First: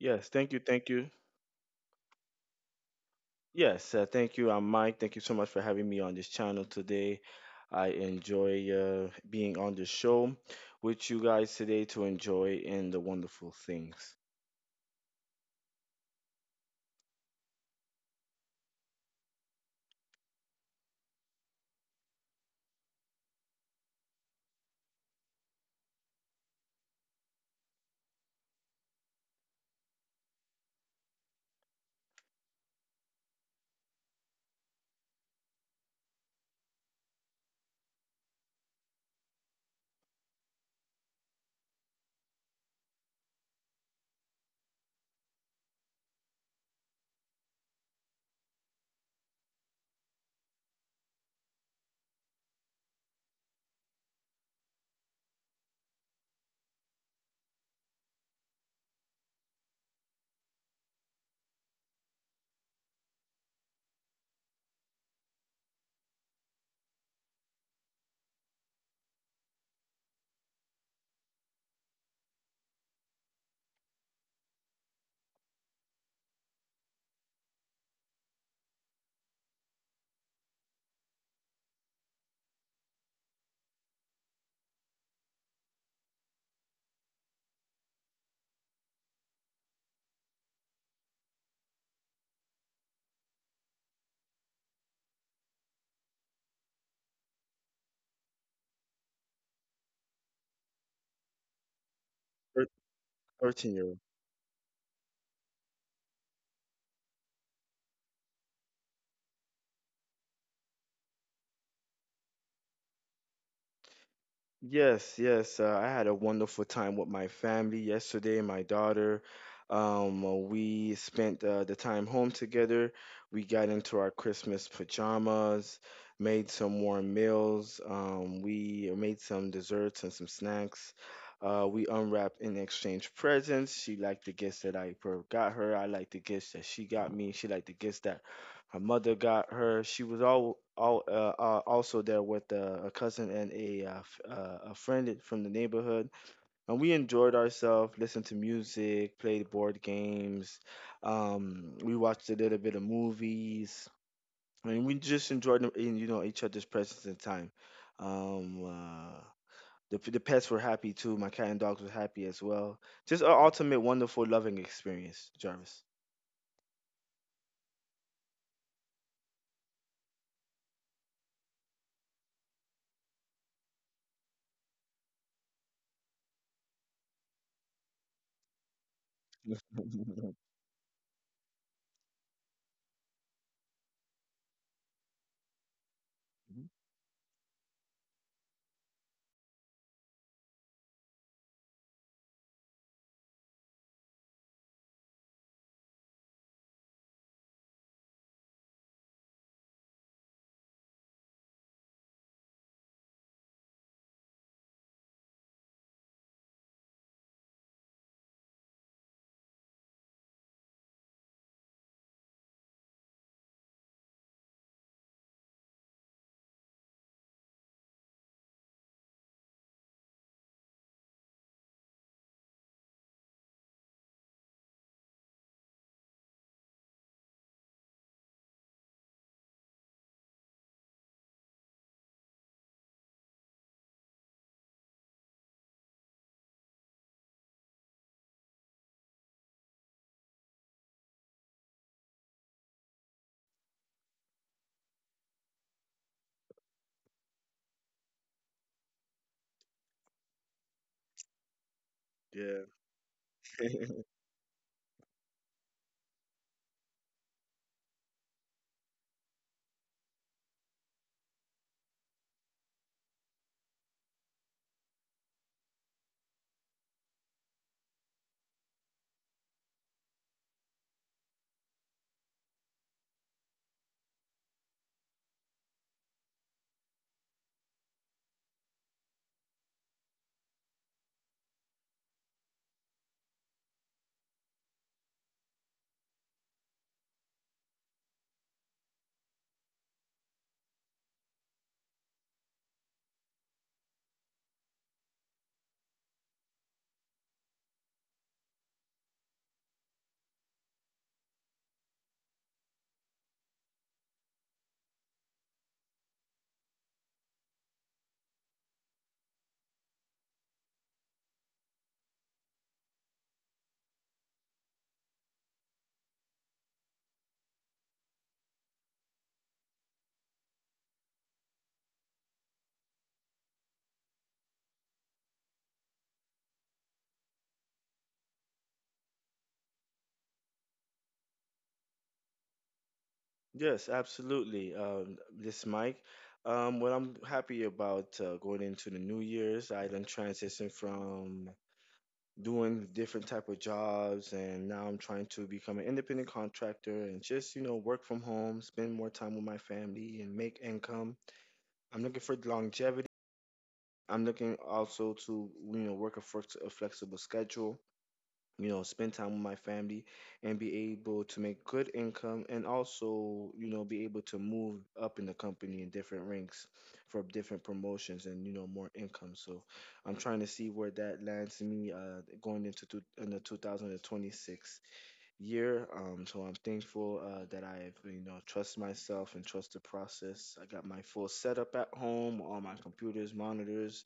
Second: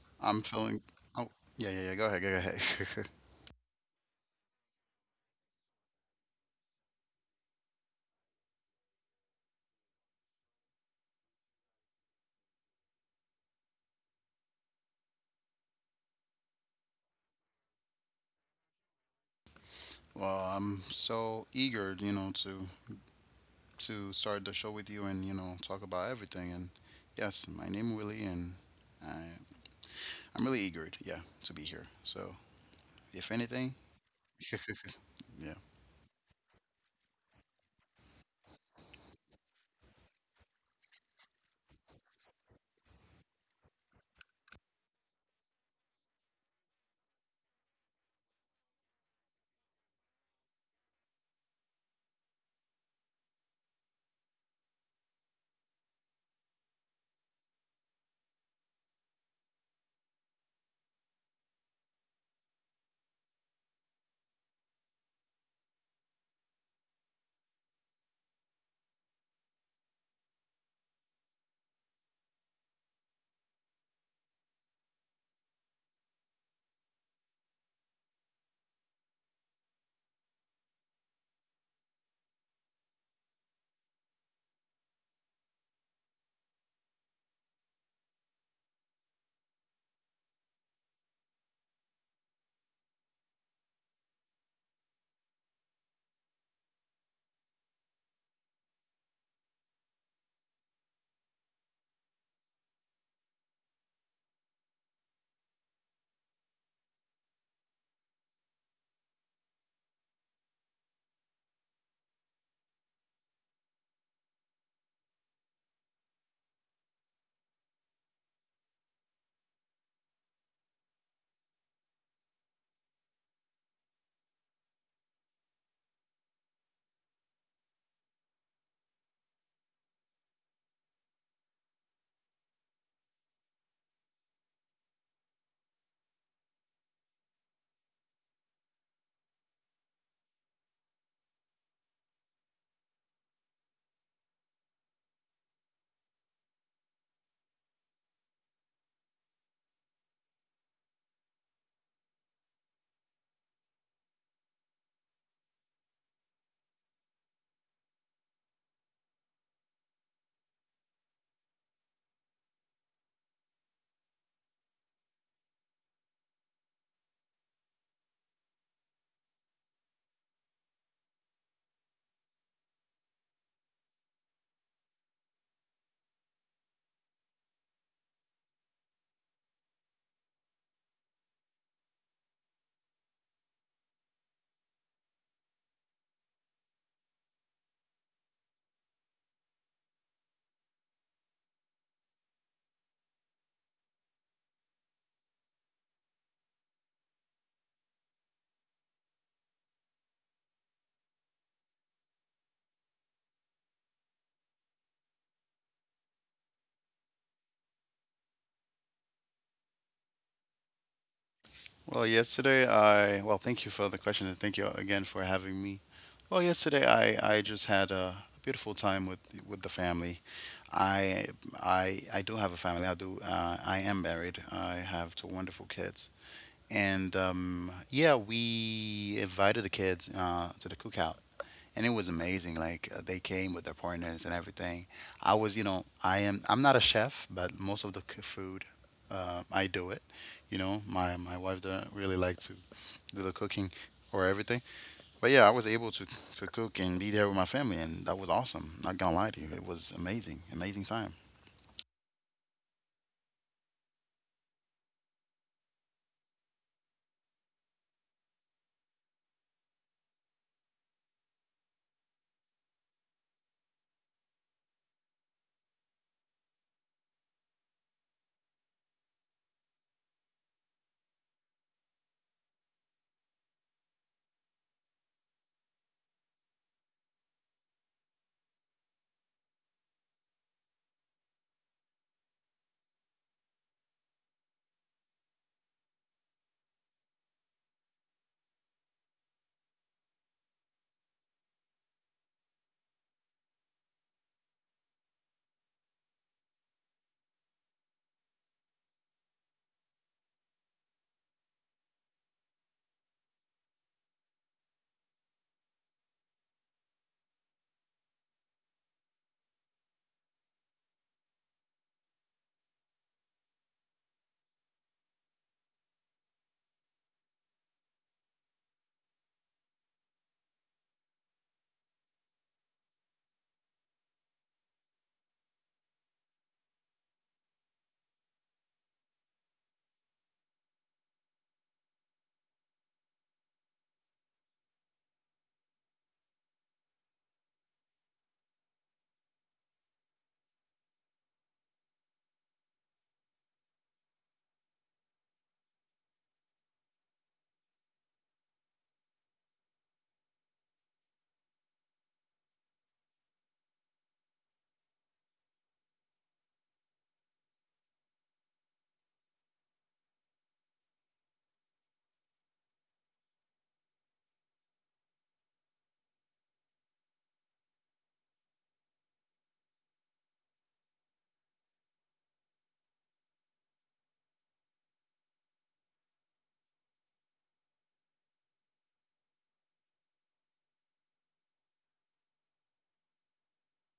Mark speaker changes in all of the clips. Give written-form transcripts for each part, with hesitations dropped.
Speaker 1: Yes,
Speaker 2: I'm
Speaker 1: thank you,
Speaker 2: feeling.
Speaker 1: thank you.
Speaker 2: Oh, yeah, yeah, yeah. Go ahead, go ahead.
Speaker 1: Yes, thank you. I'm Mike. Thank you so much for having me on this channel today. I enjoy being on the show with you guys today to enjoy and the wonderful things.
Speaker 2: I'm so eager, you know, to start the show with you, and you know, talk about everything. And yes, my name Willie, and I I'm really eager, yeah, to be here. So if anything, yeah,
Speaker 1: 13-year Yes, yes. I had a wonderful time with my family yesterday. We spent the time home together. We got into our Christmas pajamas, made some warm meals. We made some desserts and some snacks. We unwrapped and exchanged presents. She liked the gifts that got her. I liked the gifts that she got me. She liked the gifts that her mother got her. She was all also there with a cousin and a a friend from the neighborhood, and we enjoyed ourselves. Listened to music, played board games. We watched a little bit of movies. I mean, we just enjoyed you know each other's presence and time. Um, uh, the pets were happy too. My cat and dogs were happy as well. Just an ultimate wonderful loving experience, Jarvis.
Speaker 2: Thank you for the question, and thank you again for having me. Well, yesterday I just had a beautiful time with the family. I I do have a family. I do, I am married. I have two wonderful kids. And yeah, we invited the kids, to the cookout, and it was amazing. Like, they came with their partners and everything. I was, you know, I am. I'm not a chef, but most of the food, I do it. You know, my wife doesn't really like to do the cooking or everything. But yeah, I was able to cook and be there with my family, and that was awesome. Not gonna lie to you, it was amazing, amazing time.
Speaker 1: Yeah. Yes, absolutely. This Mike. What I'm happy about going into the new year's, I done transitioned from doing different type of jobs, and now I'm trying to become an independent contractor and just you know work from home, spend more time with my family, and make income. I'm looking for longevity. I'm looking also to you know work a flexible schedule, you know, spend time with my family and be able to make good income, and also you know be able to move up in the company in different ranks for different promotions and you know more income. So I'm trying to see where that lands me going into two, in the 2026 year. So I'm thankful that I've you know trust myself and trust the process. I got my full setup at home, all my computers, monitors,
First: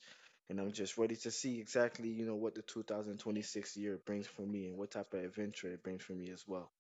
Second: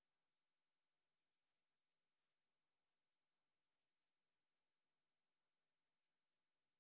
Speaker 1: and I'm just ready to see exactly you know what the 2026 year brings for me and what type of adventure it brings for me as well.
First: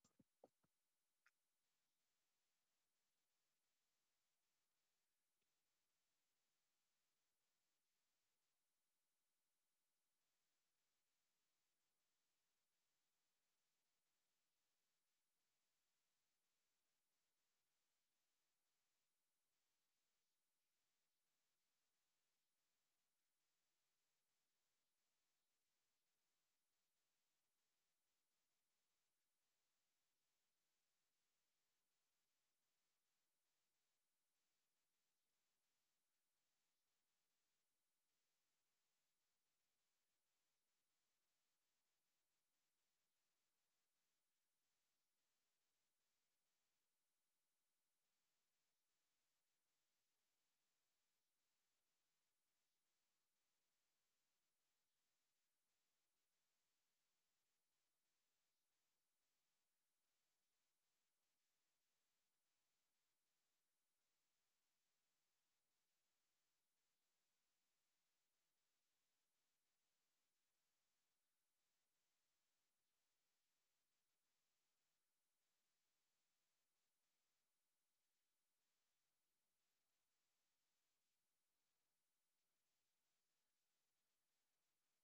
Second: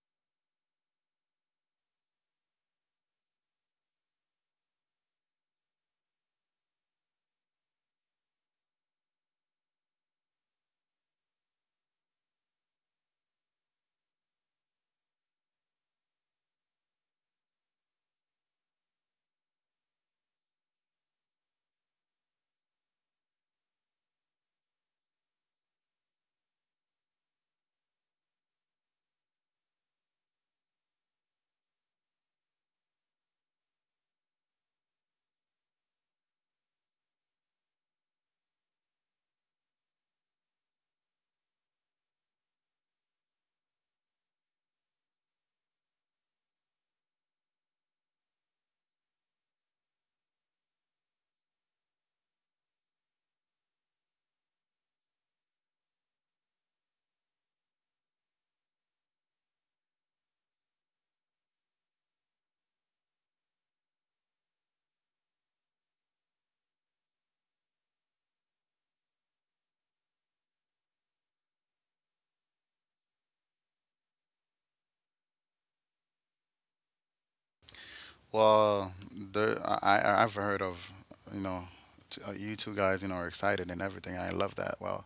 Speaker 2: Well, I've heard of, you know, you two guys, you know, are excited and everything. I love that. Well,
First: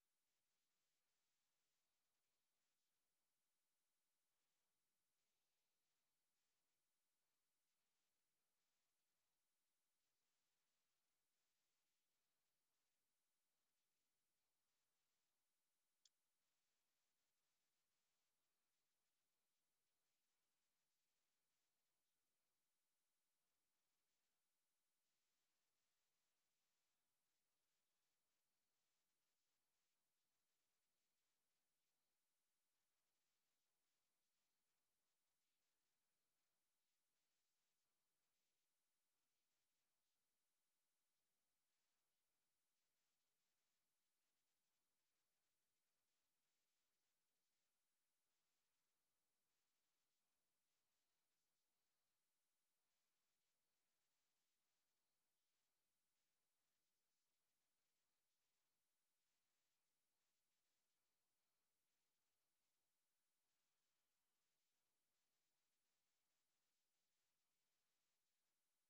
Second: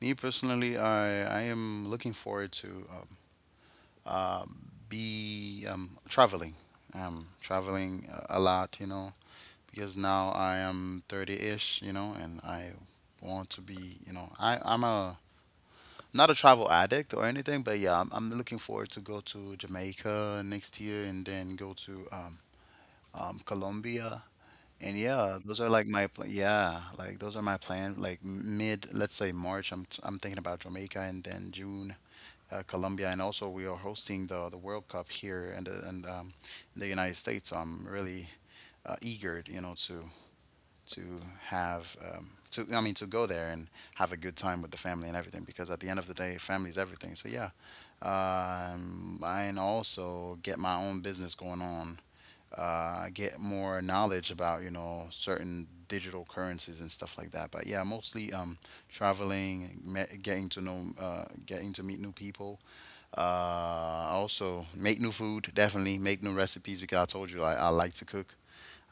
Speaker 2: me personally, I am looking forward to, um, be traveling. Traveling a lot, you know, because now I am 30-ish, you know, and I want to be, you know, I, I'm a not a travel addict or anything, but yeah, I'm looking forward to go to Jamaica next year, and then go to, Colombia. And yeah, those are like my pl- yeah, like those are my plan. Like mid, let's say March, I'm thinking about Jamaica, and then June, Colombia. And also, we are hosting the World Cup here in in the United States. So I'm really, eager, you know, to to have, to I mean, to go there and have a good time with the family and everything, because at the end of the day, family is everything. So yeah, and also get my own business going on. Get more knowledge about, you know, certain digital currencies and stuff like that. But yeah, mostly, traveling, getting to know, getting to meet new people, uh, also, make new food. Definitely make new recipes, because I told you I like to cook.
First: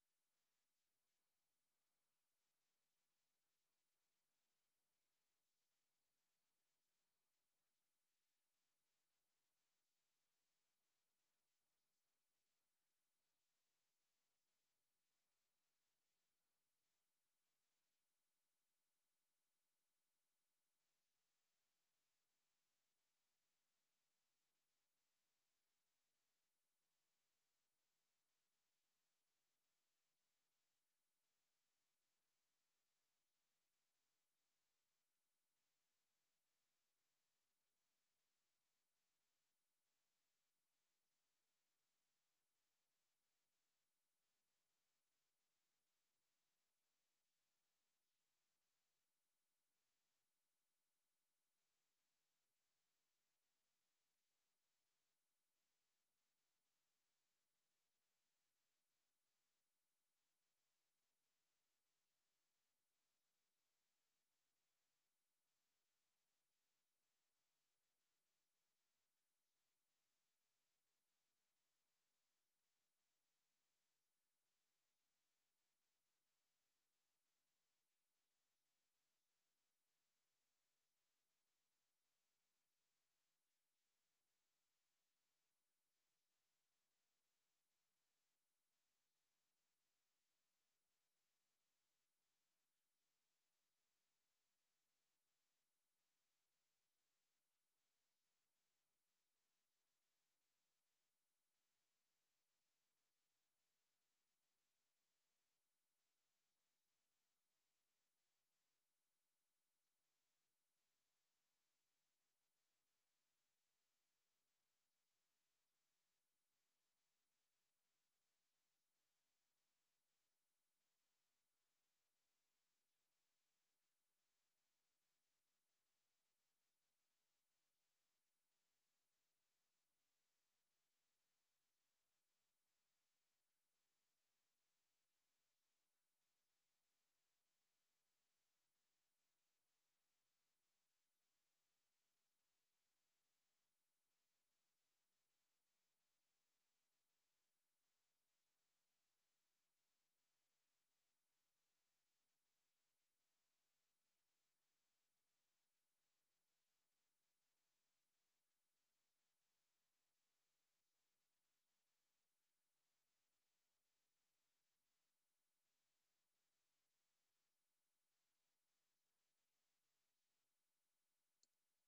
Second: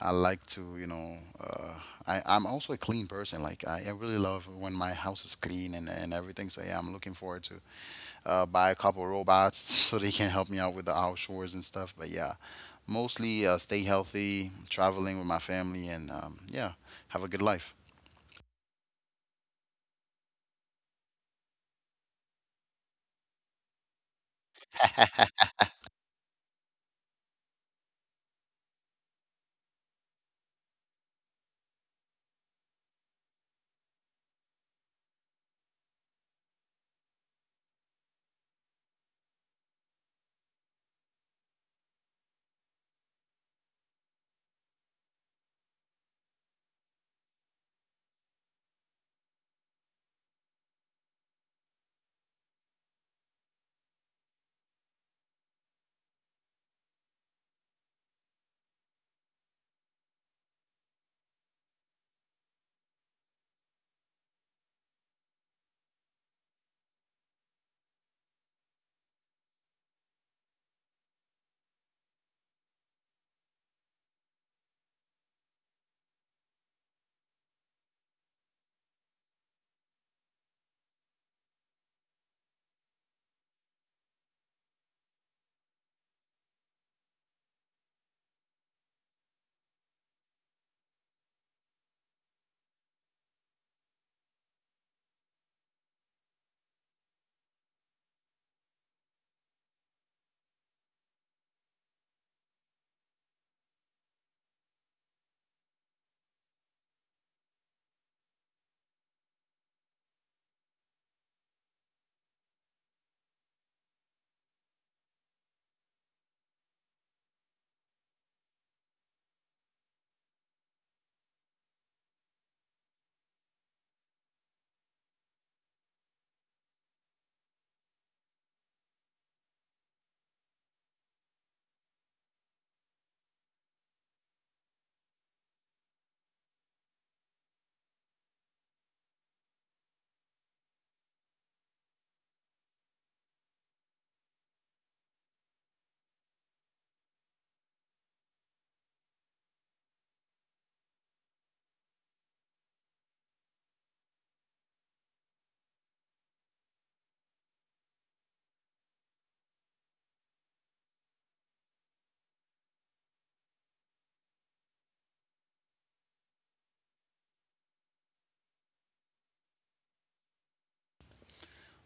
Speaker 2: I like to, you know, I'm also a clean person. Like I really love when my house is clean and everything. So yeah, I'm looking forward to, buy a couple of robots so they can help me out with the outdoors and stuff. But yeah, mostly, stay healthy, traveling with my family, and yeah, have a good life.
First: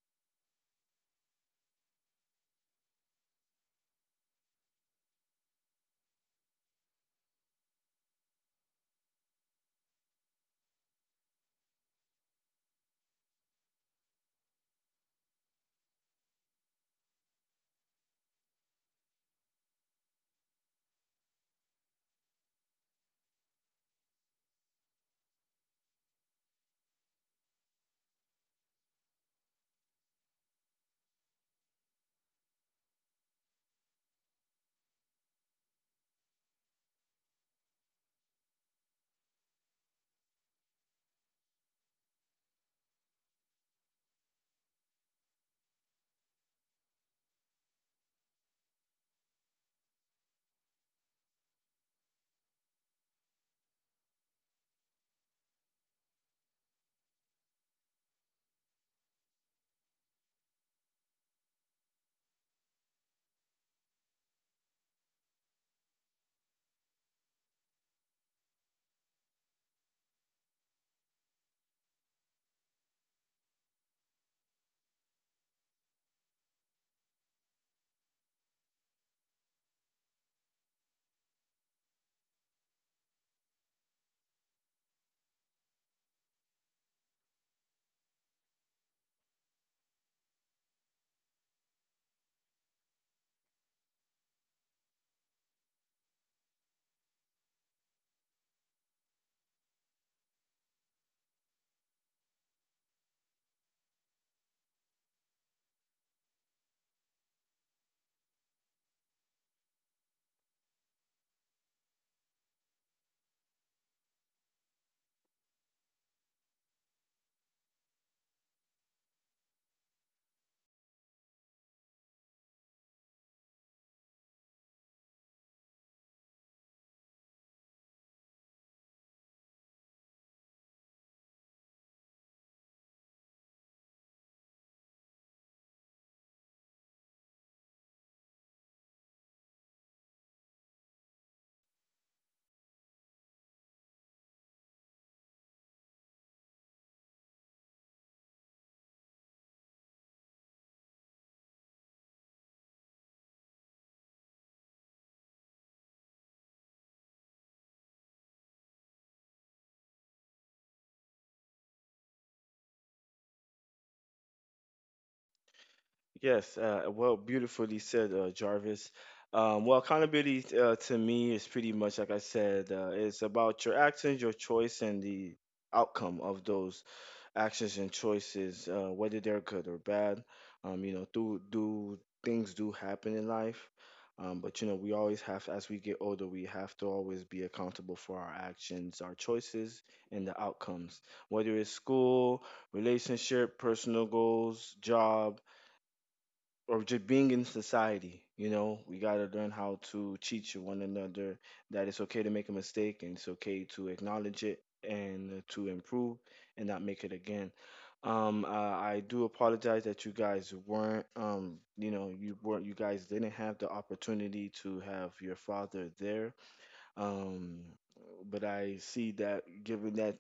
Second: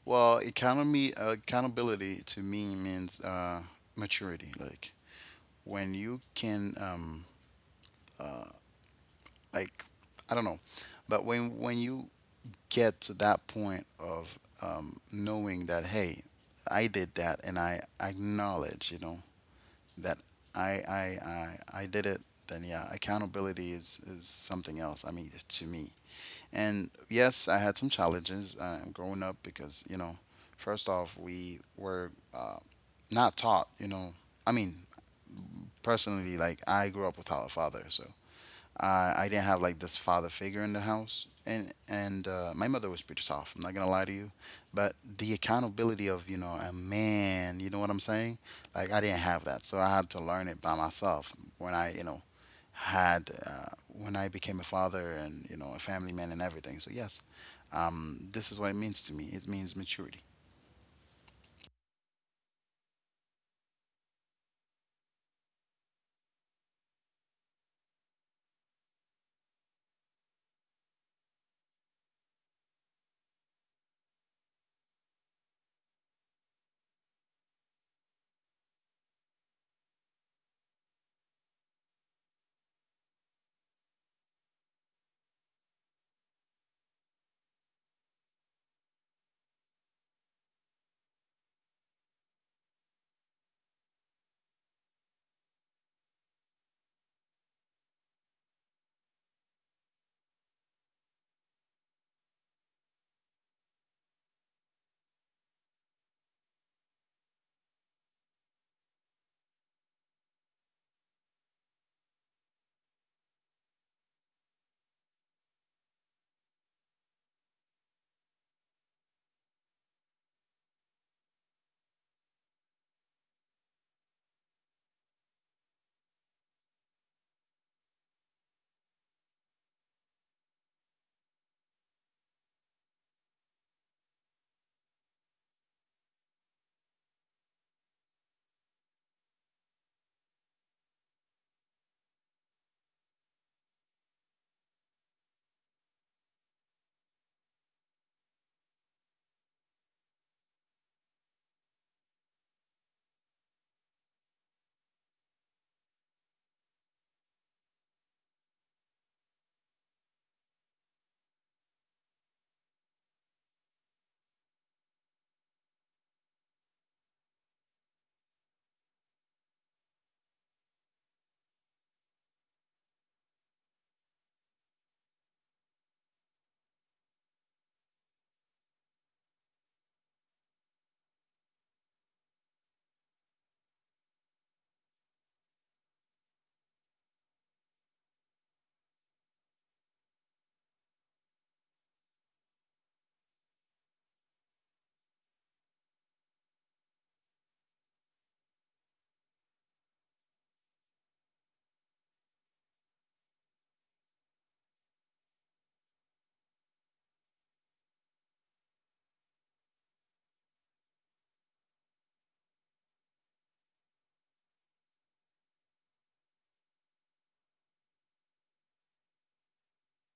Speaker 2: Well, economy accountability to me means, maturity. Like when you can, like I don't know, but when you get to that point of, knowing that, hey, I did that, and I acknowledge, you know, that I did it, then yeah, accountability is something else, I mean, to me. And yes, I had some challenges, growing up, because, you know, first off, we were, not taught, you know, I mean, personally, like I grew up without a father, so, I didn't have like this father figure in the house. And my mother was pretty soft. I'm not gonna lie to you, but the accountability of, you know, a man, you know what I'm saying? Like I didn't have that, so I had to learn it by myself when I, you know, had, when I became a father, and you know, a family man and everything. So yes, this is what it means to me. It means maturity.
Speaker 1: Yes, well, beautifully said, Jarvis. Well, accountability to me is pretty much like I said, it's about your actions, your choice, and the outcome of those actions and choices, whether they're good or bad. You know, do things do happen in life. But you know, we always have, as we get older, we have to always be accountable for our actions, our choices, and the outcomes. Whether it's school, relationship, personal goals, job, or just being in society. You know, we got to learn how to teach one another that it's okay to make a mistake, and it's okay to acknowledge it and to improve and not make it again. I do apologize that you guys weren't, you know, you weren't, you guys didn't have the opportunity to have your father there. Um, but I see that given that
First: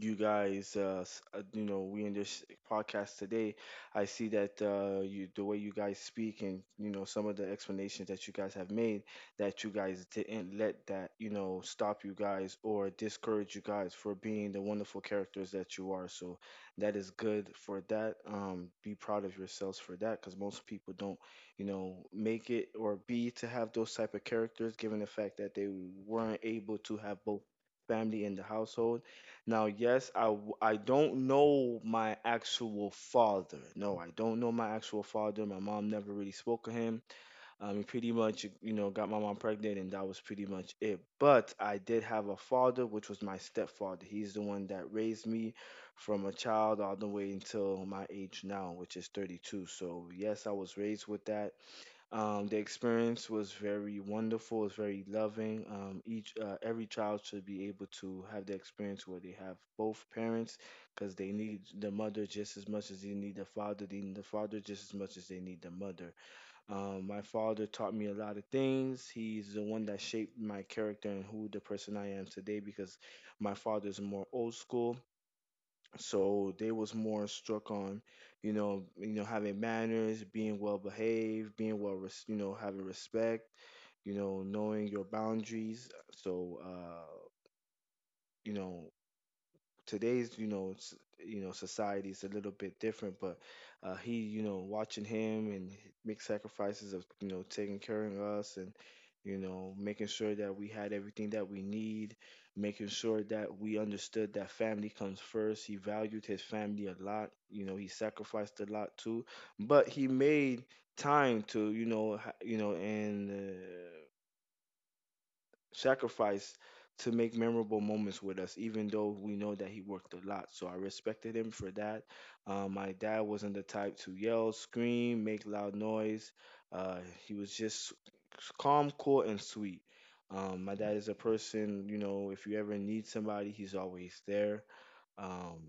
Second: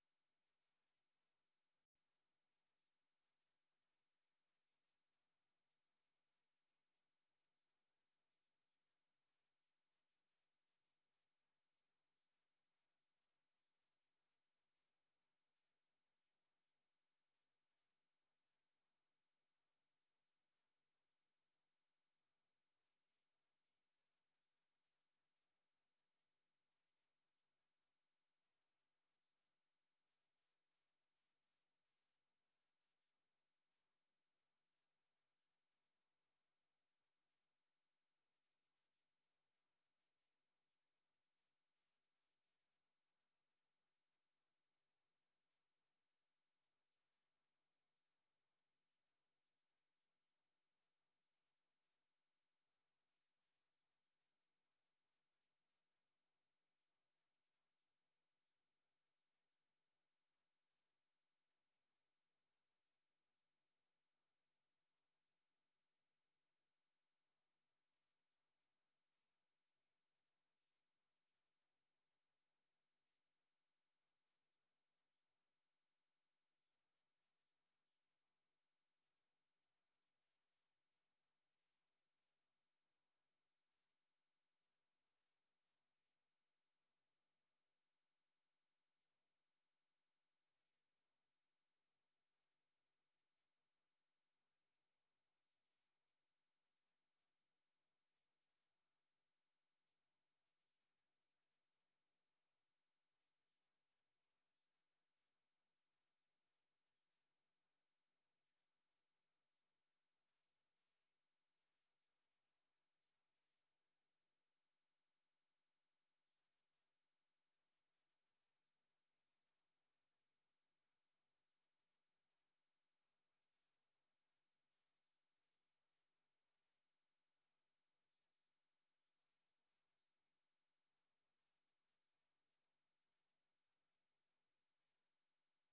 Speaker 1: you guys you know we in this podcast today, I see that you, the way you guys speak and you know some of the explanations that you guys have made, that you guys didn't let that you know stop you guys or discourage you guys for being the wonderful characters that you are. So that is good for that. Be proud of yourselves for that, because most people don't you know make it or be to have those type of characters given the fact that they weren't able to have both family in the household. Now, yes, I don't know my actual father. No, I don't know my actual father. My mom never really spoke of him. He pretty much, you know, got my mom pregnant, and that was pretty much it. But I did have a father, which was my stepfather. He's the one that raised me from a child all the way until my age now, which is 32. So, yes, I was raised with that. The experience was very wonderful. It's very loving. Each Every child should be able to have the experience where they have both parents, because they need the mother just as much as they need the father. They need the father just as much as they need the mother. My father taught me a lot of things. He's the one that shaped my character and who the person I am today. Because my father is more old school, so they was more struck on you know having manners, being well behaved, being you know having respect, you know knowing your boundaries. so uh you know, today's you know s- you know society is a little bit different. But he, you know, watching him and make sacrifices of you know taking care of us, and you know making sure that we had everything that we need, making sure that we understood that family comes first. He valued his family a lot. You know, he sacrificed a lot too, but he made time to you know, and sacrificed to make memorable moments with us, even though we know that he worked a lot. So I respected him for that. My dad wasn't the type to yell, scream, make loud noise. Uh, he was just calm, cool, and sweet. My dad is a person, you know, if you ever need somebody, he's always there. Um,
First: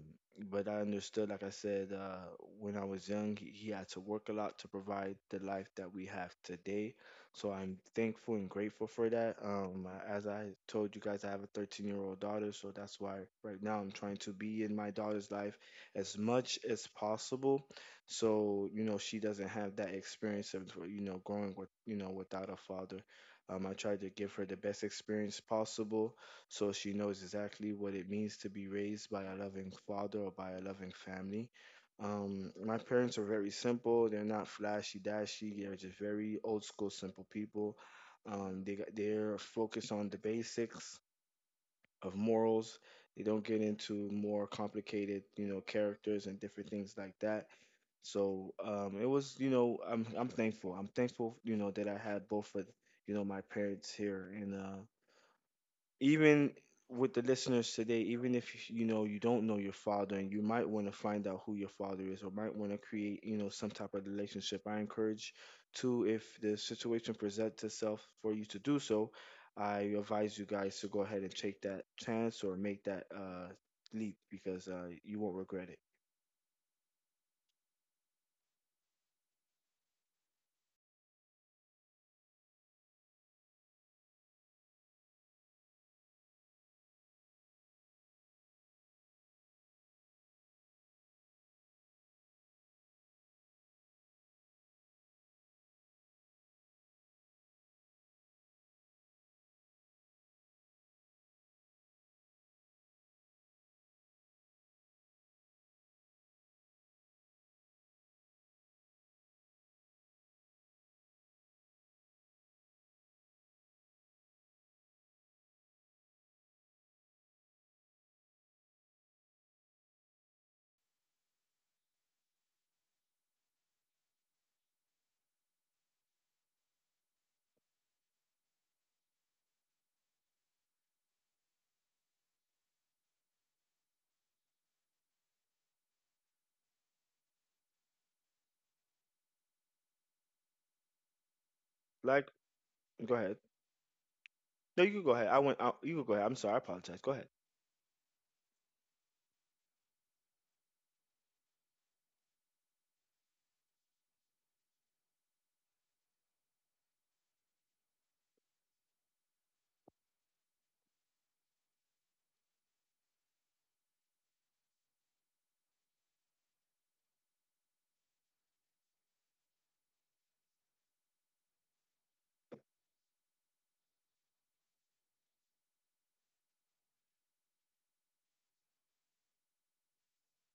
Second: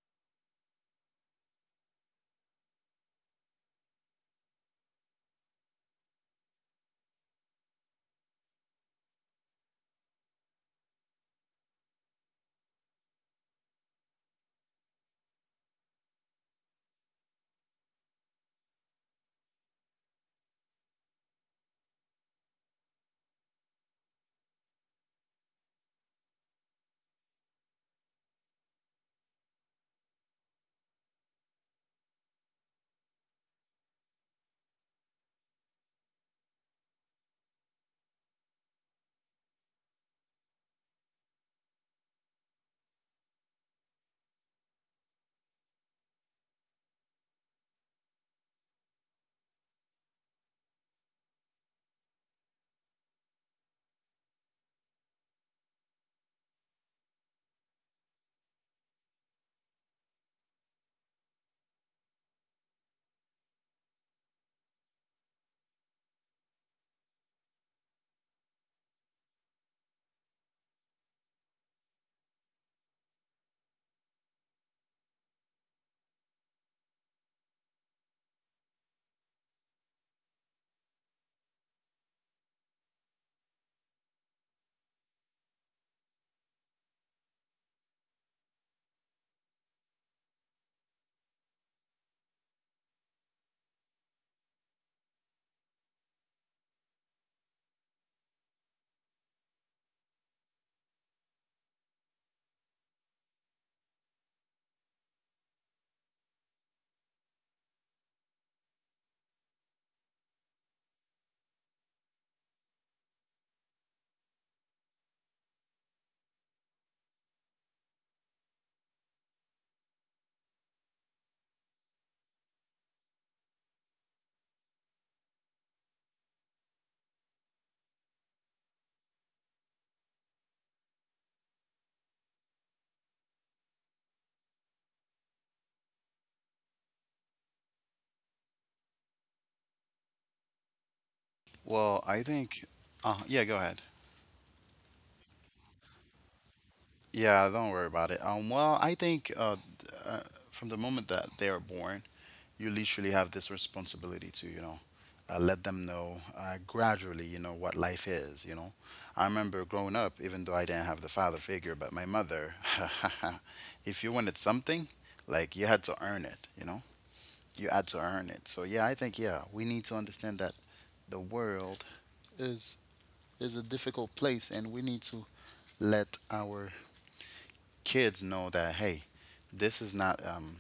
Speaker 1: but I understood, like I said, when I was young, he had to work a lot to provide the life that we have today. So I'm thankful and grateful for that. As I told you guys, I have a 13-year-old daughter, so that's why right now I'm trying to be in my daughter's life as much as possible. So, you know, she doesn't have that experience of, you know, growing with, you know, without a father. I tried to give her the best experience possible, so she knows exactly what it means to be raised by a loving father or by a loving family. My parents are very simple. They're not flashy dashy. They're just very old school, simple people. They're focused on the basics of morals. They don't get into more complicated, you know, characters and different things like that. It was, you know, I'm thankful. I'm thankful, you know, that I had both of, you know, my parents here, and even with the listeners today, even if you know you don't know your father and you might want to find out who your father is, or might want to create, you know, some type of relationship, I encourage to, if the situation presents itself for you to do so, I advise you guys to go ahead and take that chance or make that leap, because you won't regret it.
Speaker 2: Well, I
Speaker 1: Like
Speaker 2: think.
Speaker 1: go
Speaker 2: Yeah,
Speaker 1: ahead.
Speaker 2: go ahead.
Speaker 1: No, you can go ahead. I went out, you can go ahead. I'm sorry, I apologize. Go ahead.
Speaker 2: Yeah, don't worry about it. Well, I think, from the moment that they are born, you literally have this responsibility to, you know, let them know, gradually, you know, what life is. You know, I remember growing up, even though I didn't have the father figure, but my mother, if you wanted something, like you had to earn it, you know, you had to earn it. So yeah, I think, yeah, we need to understand that the world is is a difficult place, and we need to let our kids know that, hey, this is not,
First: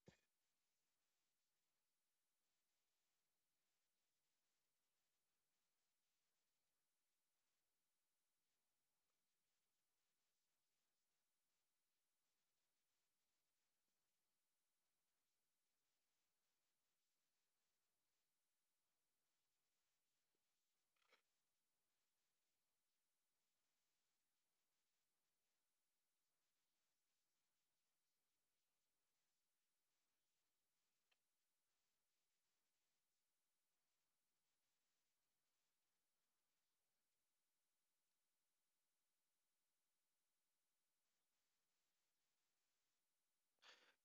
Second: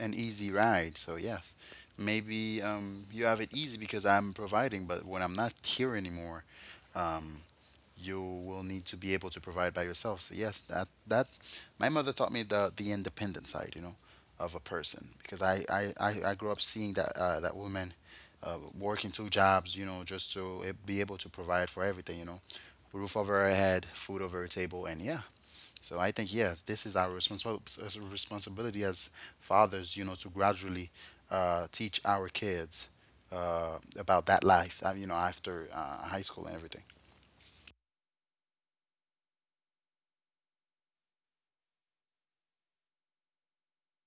Speaker 2: an easy ride. So yes, maybe, you have it easy because I'm providing, but when I'm not here anymore, um, you will need to be able to provide by yourself. So yes, that my mother taught me the independent side, you know, of a person, because I grew up seeing that, that woman, working 2 jobs, you know, just to, be able to provide for everything, you know, roof over her head, food over her table. And yeah, so I think yes, this is our responsibility as fathers, you know, to gradually, teach our kids, about that life, you know, after, high school and everything.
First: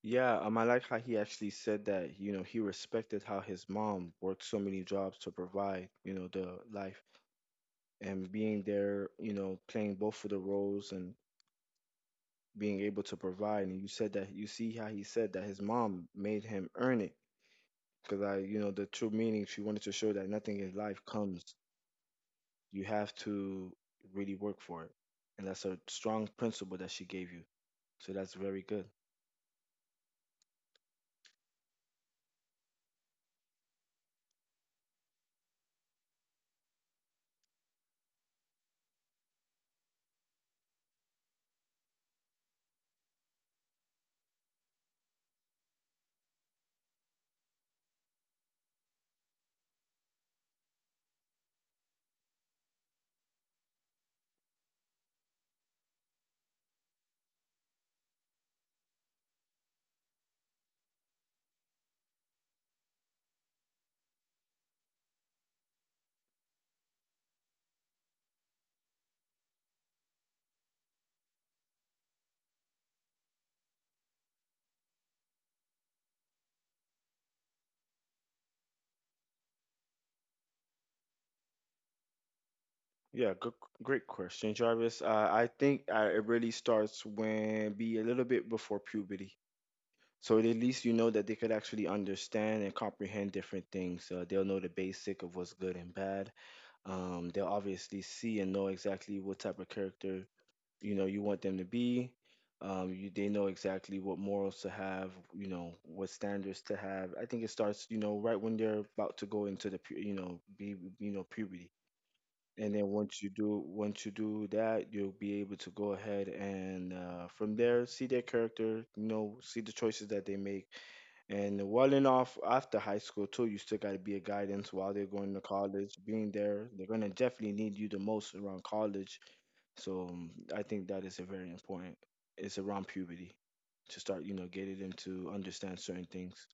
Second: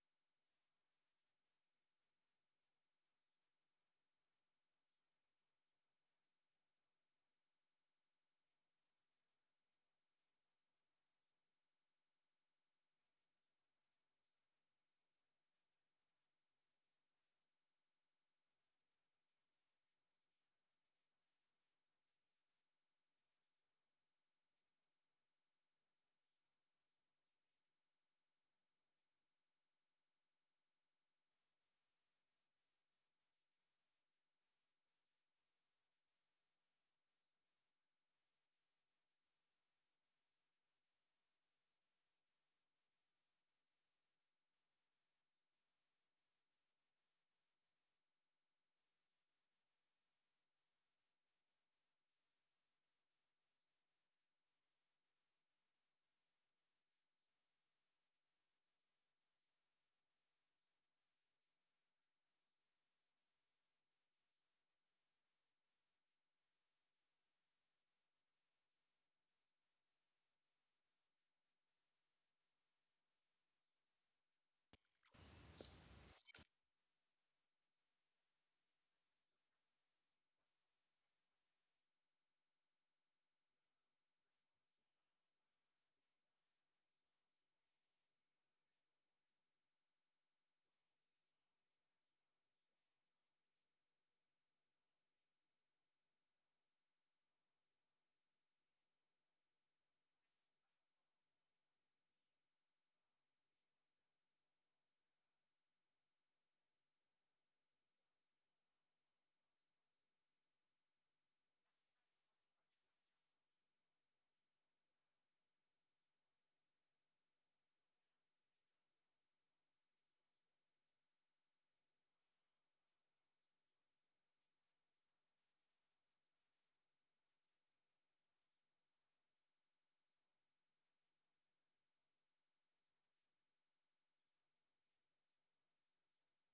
Speaker 1: Yeah, I like how he actually said that, you know, he respected how his mom worked so many jobs to provide, you know, the life and being there, you know, playing both of the roles and being able to provide. And you said that you see how he said that his mom made him earn it. Because I, you know, the true meaning, she wanted to show that nothing in life comes. You have to really work for it. And that's a strong principle that she gave you. So that's very good. Yeah, good, great question, Jarvis. I think it really starts when be a little bit before puberty. So at least you know that they could actually understand and comprehend different things. They'll know the basic of what's good and bad. They'll obviously see and know exactly what type of character you know you want them to be. They know exactly what morals to have, you know, what standards to have. I think it starts, you know, right when they're about to go into you know, be, you know, puberty. And then once you do that, you'll be able to go ahead, and from there see their character, you know, see the choices that they make. And well enough after high school too, you still got to be a guidance while they're going to college. Being there, they're going to definitely need you the most around college. I think that is a very important, it's around puberty to start, you know, getting them to understand certain things.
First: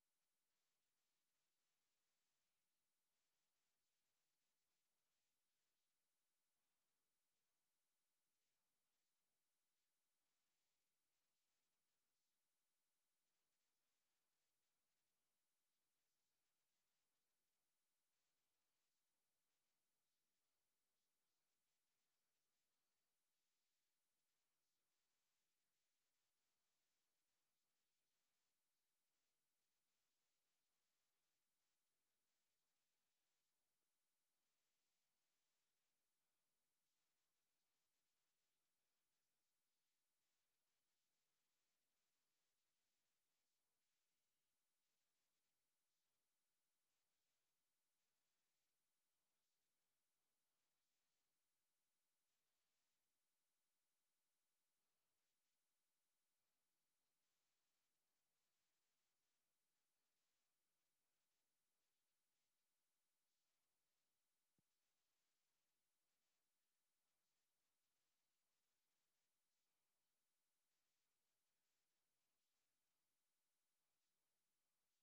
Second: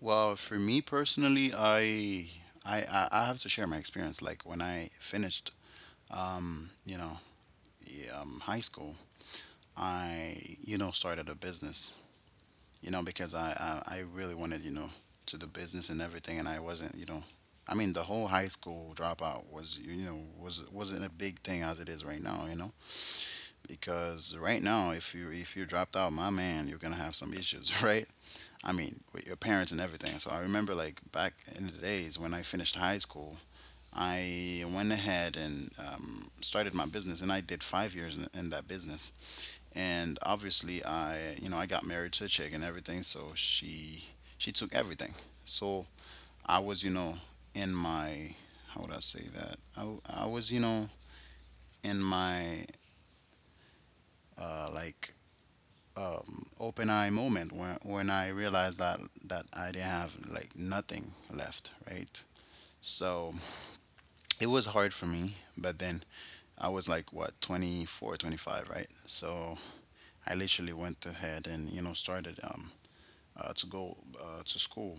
Speaker 2: Well, for me personally, I have to share my experience. Like when I finished, um, you know, yeah, high school, I, you know, started a business. You know, because I really wanted, you know, to do business and everything. And I wasn't, you know, I mean, the whole high school dropout was, you know, wasn't a big thing as it is right now, you know, because right now, if you dropped out, my man, you're gonna have some issues, right? I mean, with your parents and everything. So I remember, like back in the days, when I finished high school, I went ahead and, started my business, and I did 5 years in that business. And obviously, I, you know, I got married to a chick and everything, so she took everything. So I was, you know, in my how would I say that I w- I was, you know, in my like open eye moment, when I realized that I didn't have like nothing left, right? So it was hard for me. But then I was like, what, 24, 25, right? So I literally went ahead and, you know, started, to go, to school.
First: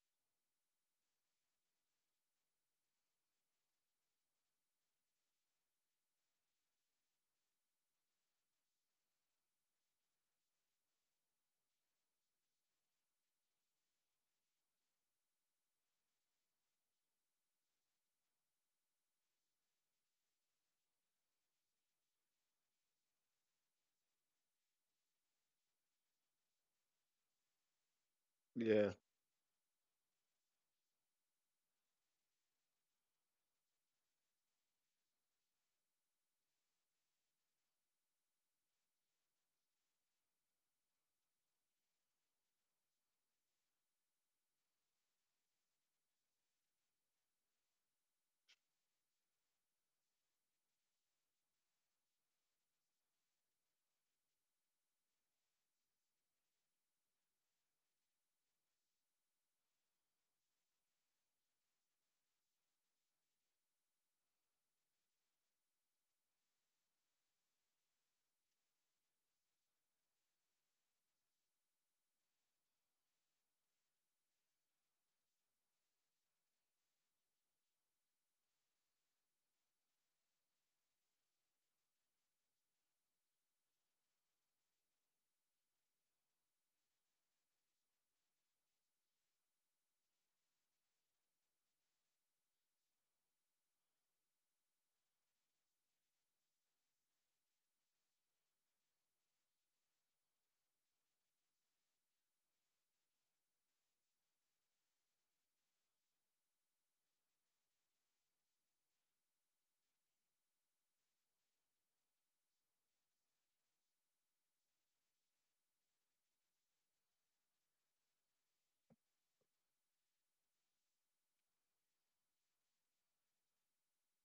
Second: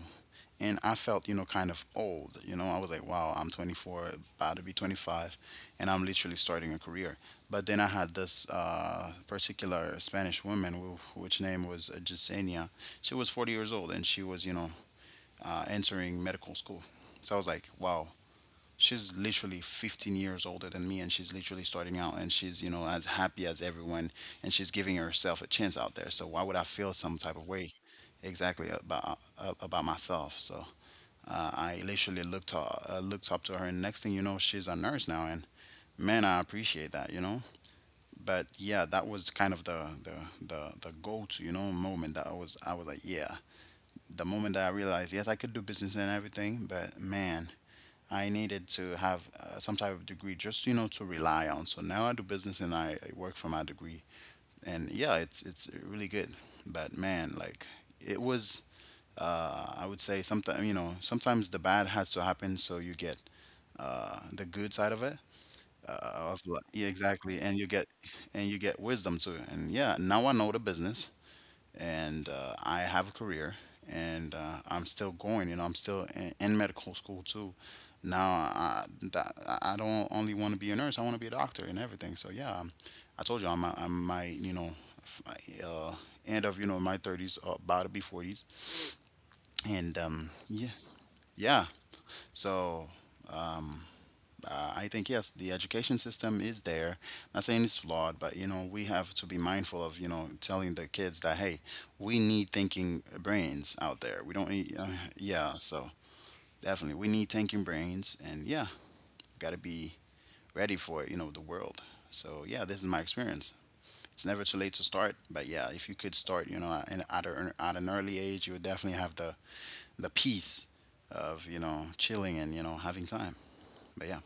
Speaker 2: And I felt, you know, kind of old. You know, I was like, wow, I'm 24, about to be 25, and I'm literally starting a career. But then I had this, particular Spanish woman, which name was, Yesenia. She was 40 years old, and she was, you know, entering medical school. So I was like, wow, she's literally 15 years older than me, and she's literally starting out, and she's, you know, as happy as everyone, and she's giving herself a chance out there. So why would I feel some type of way exactly
Speaker 1: Yeah.
Speaker 2: about, about myself? So, I literally looked up to her, and next thing you know, she's a nurse now. And man, I appreciate that, you know. But yeah, that was kind of the go-to, you know, moment that I was like, yeah, the moment that I realized, yes, I could do business and everything, but man, I needed to have, some type of degree, just, you know, to rely on. So now I do business, and I work for my degree, and yeah, it's really good. But man, like it was, I would say, sometimes, you know, sometimes the bad has to happen so you get, the good side of it. Uh, yeah, exactly, and you get wisdom too. And yeah, now I know the business, and I have a career, and I'm still going. You know, I'm still in medical school too. Now, I I don't only want to be a nurse. I want to be a doctor and everything. So yeah, I told you, I'm my you know f- my, end of, you know, my 30s, about to be 40s, and yeah, yeah. So, I think yes, the education system is there. Not saying it's flawed, but you know, we have to be mindful of, you know, telling the kids that, hey, we need thinking brains out there. We don't need, yeah. So definitely, we need thinking brains, and yeah, got to be ready for it. You know, the world. So yeah, this is my experience. It's never too late to start, but yeah, if you could start, you know, at an early age, you would definitely have the peace of chilling and having time. But yeah.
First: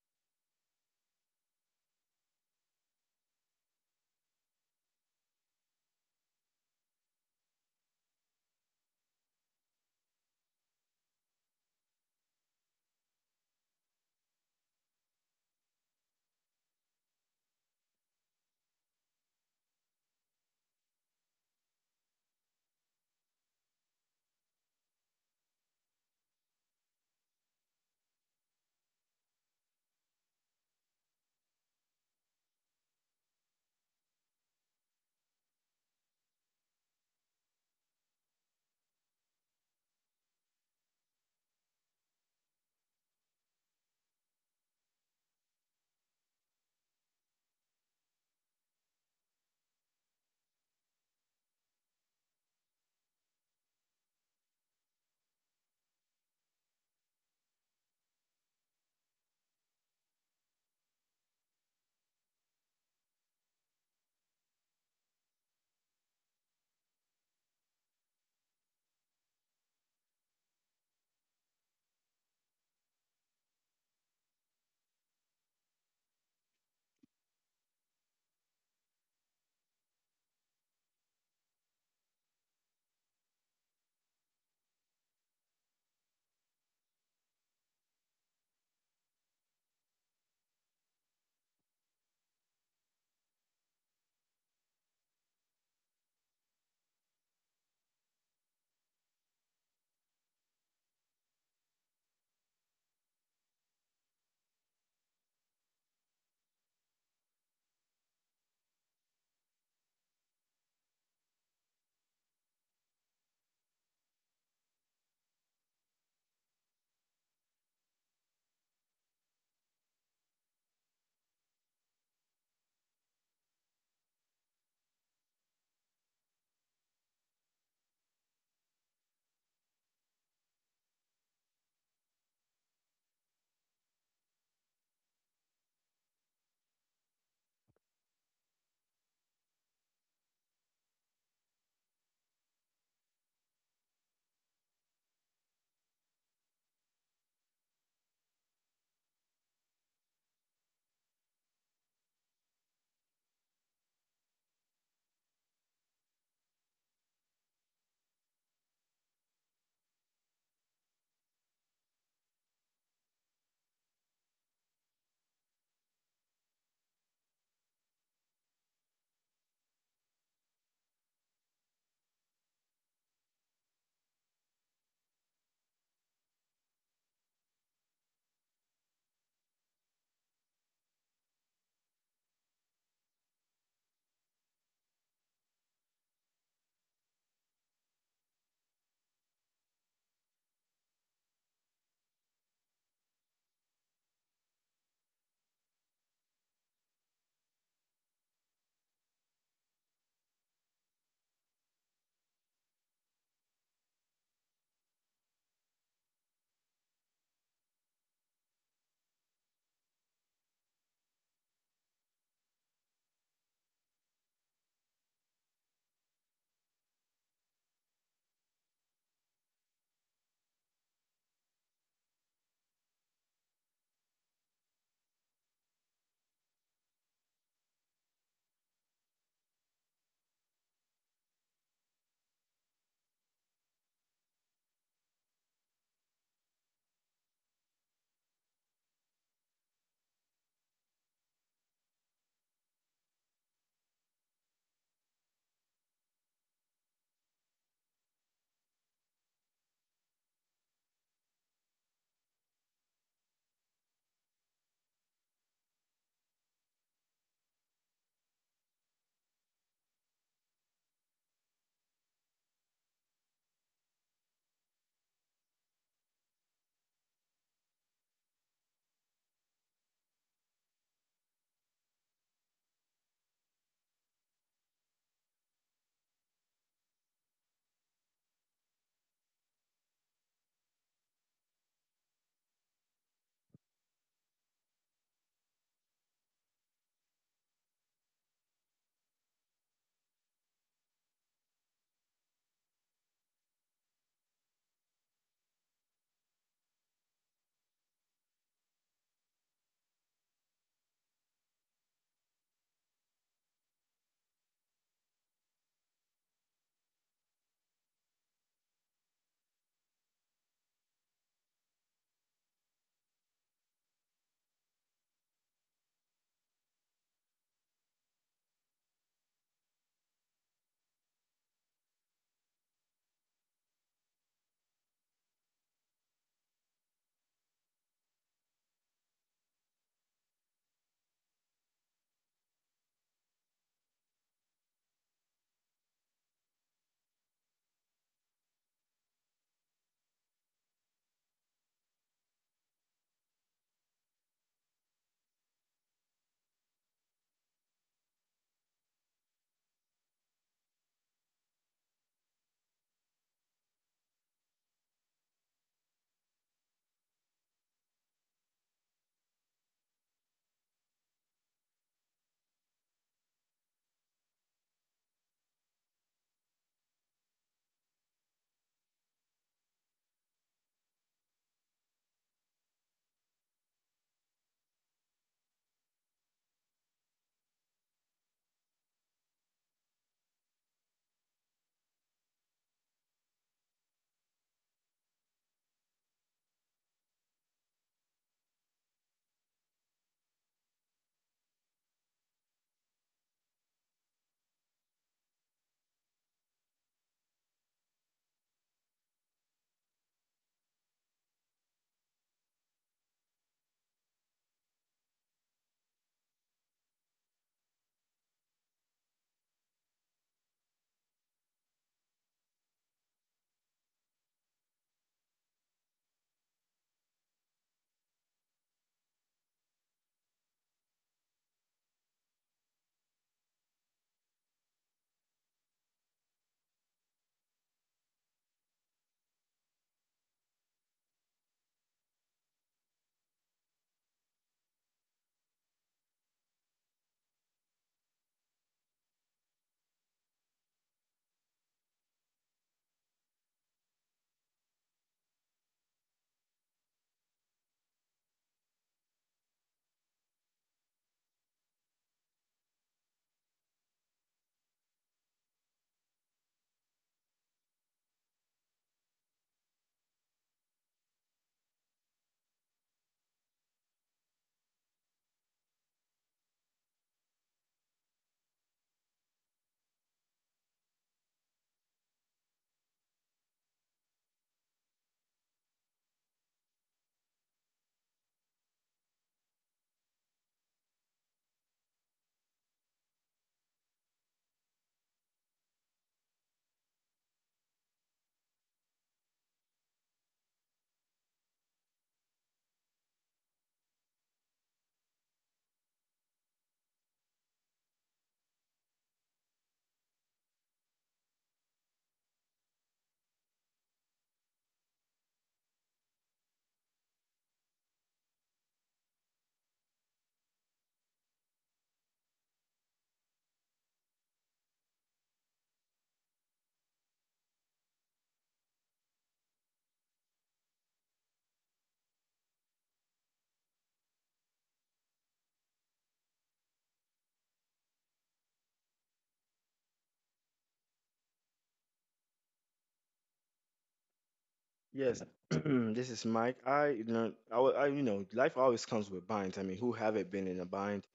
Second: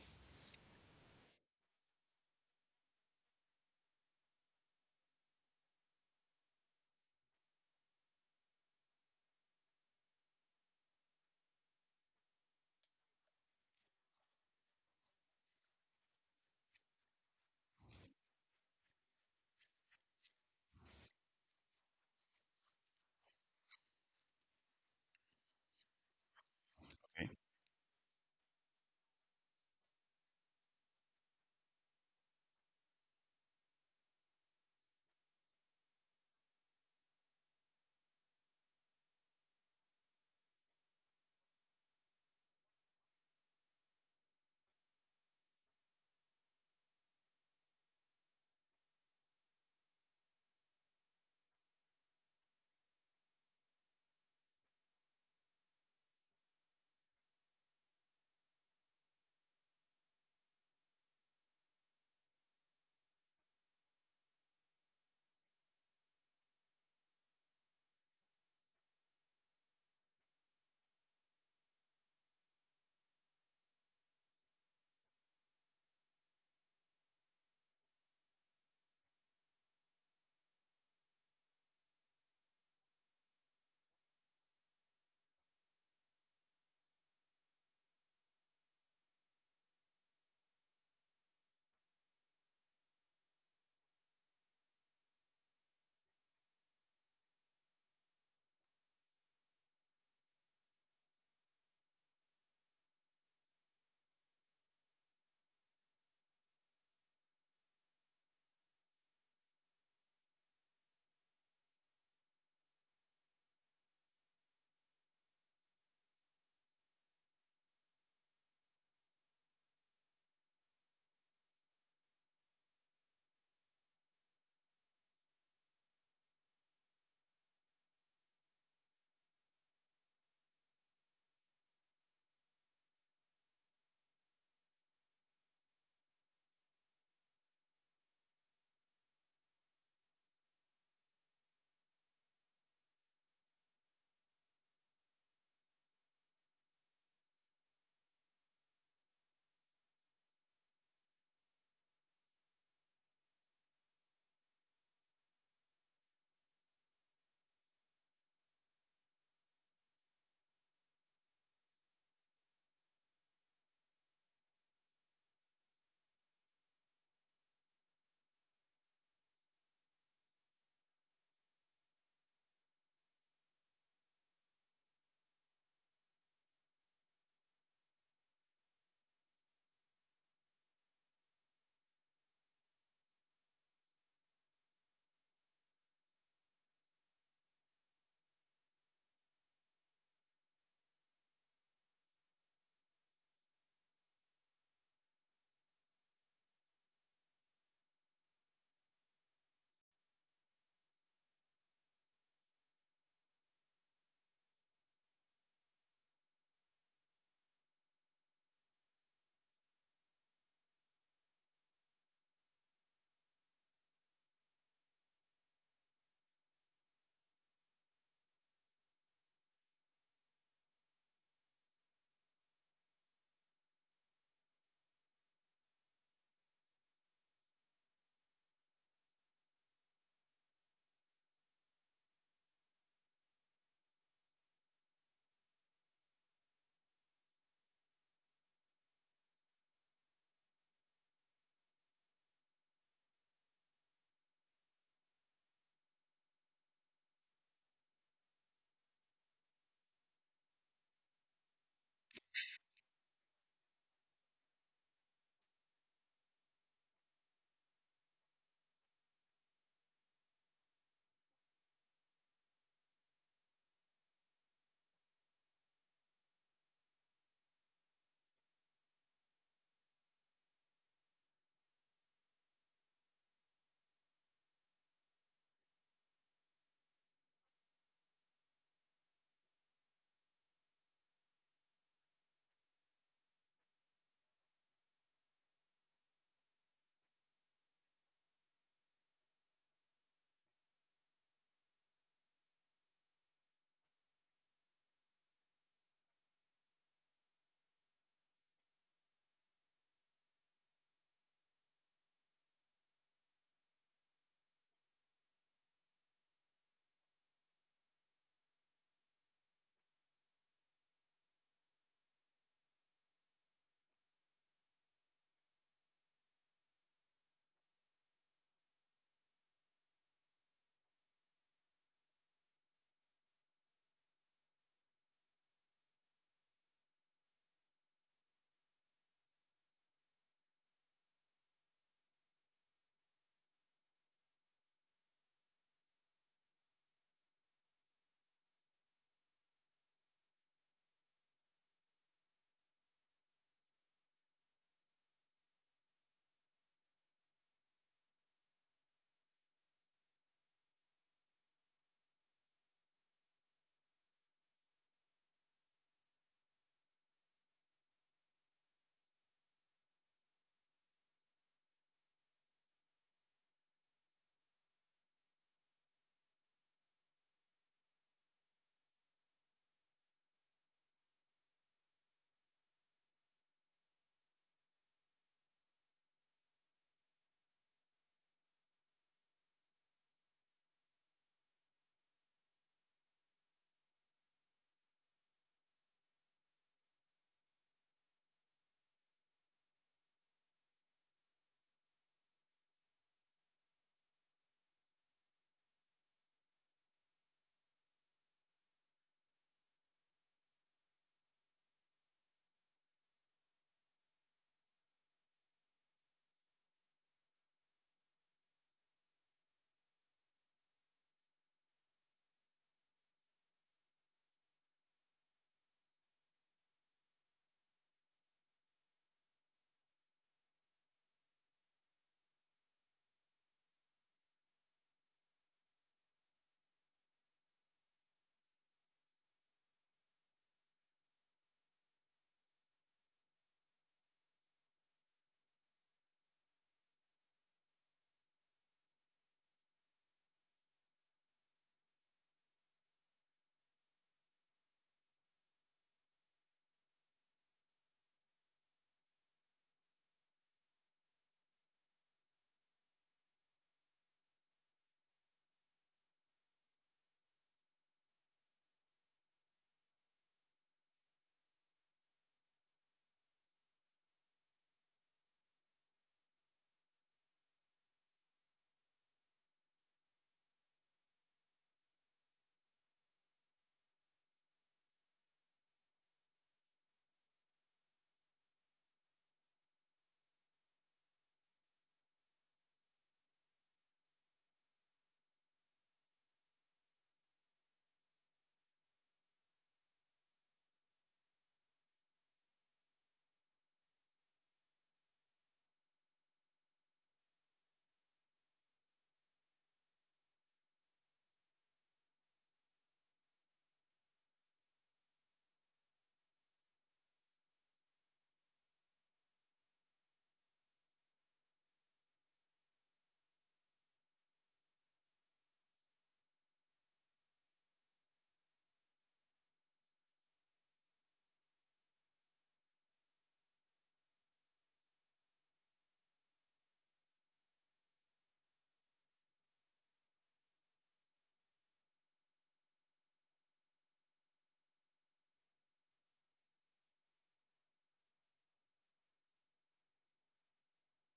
Speaker 1: Yes, this is Mike. I, you know, I, wa- I, you know, Life always comes with binds. I mean, who haven't been in a bind?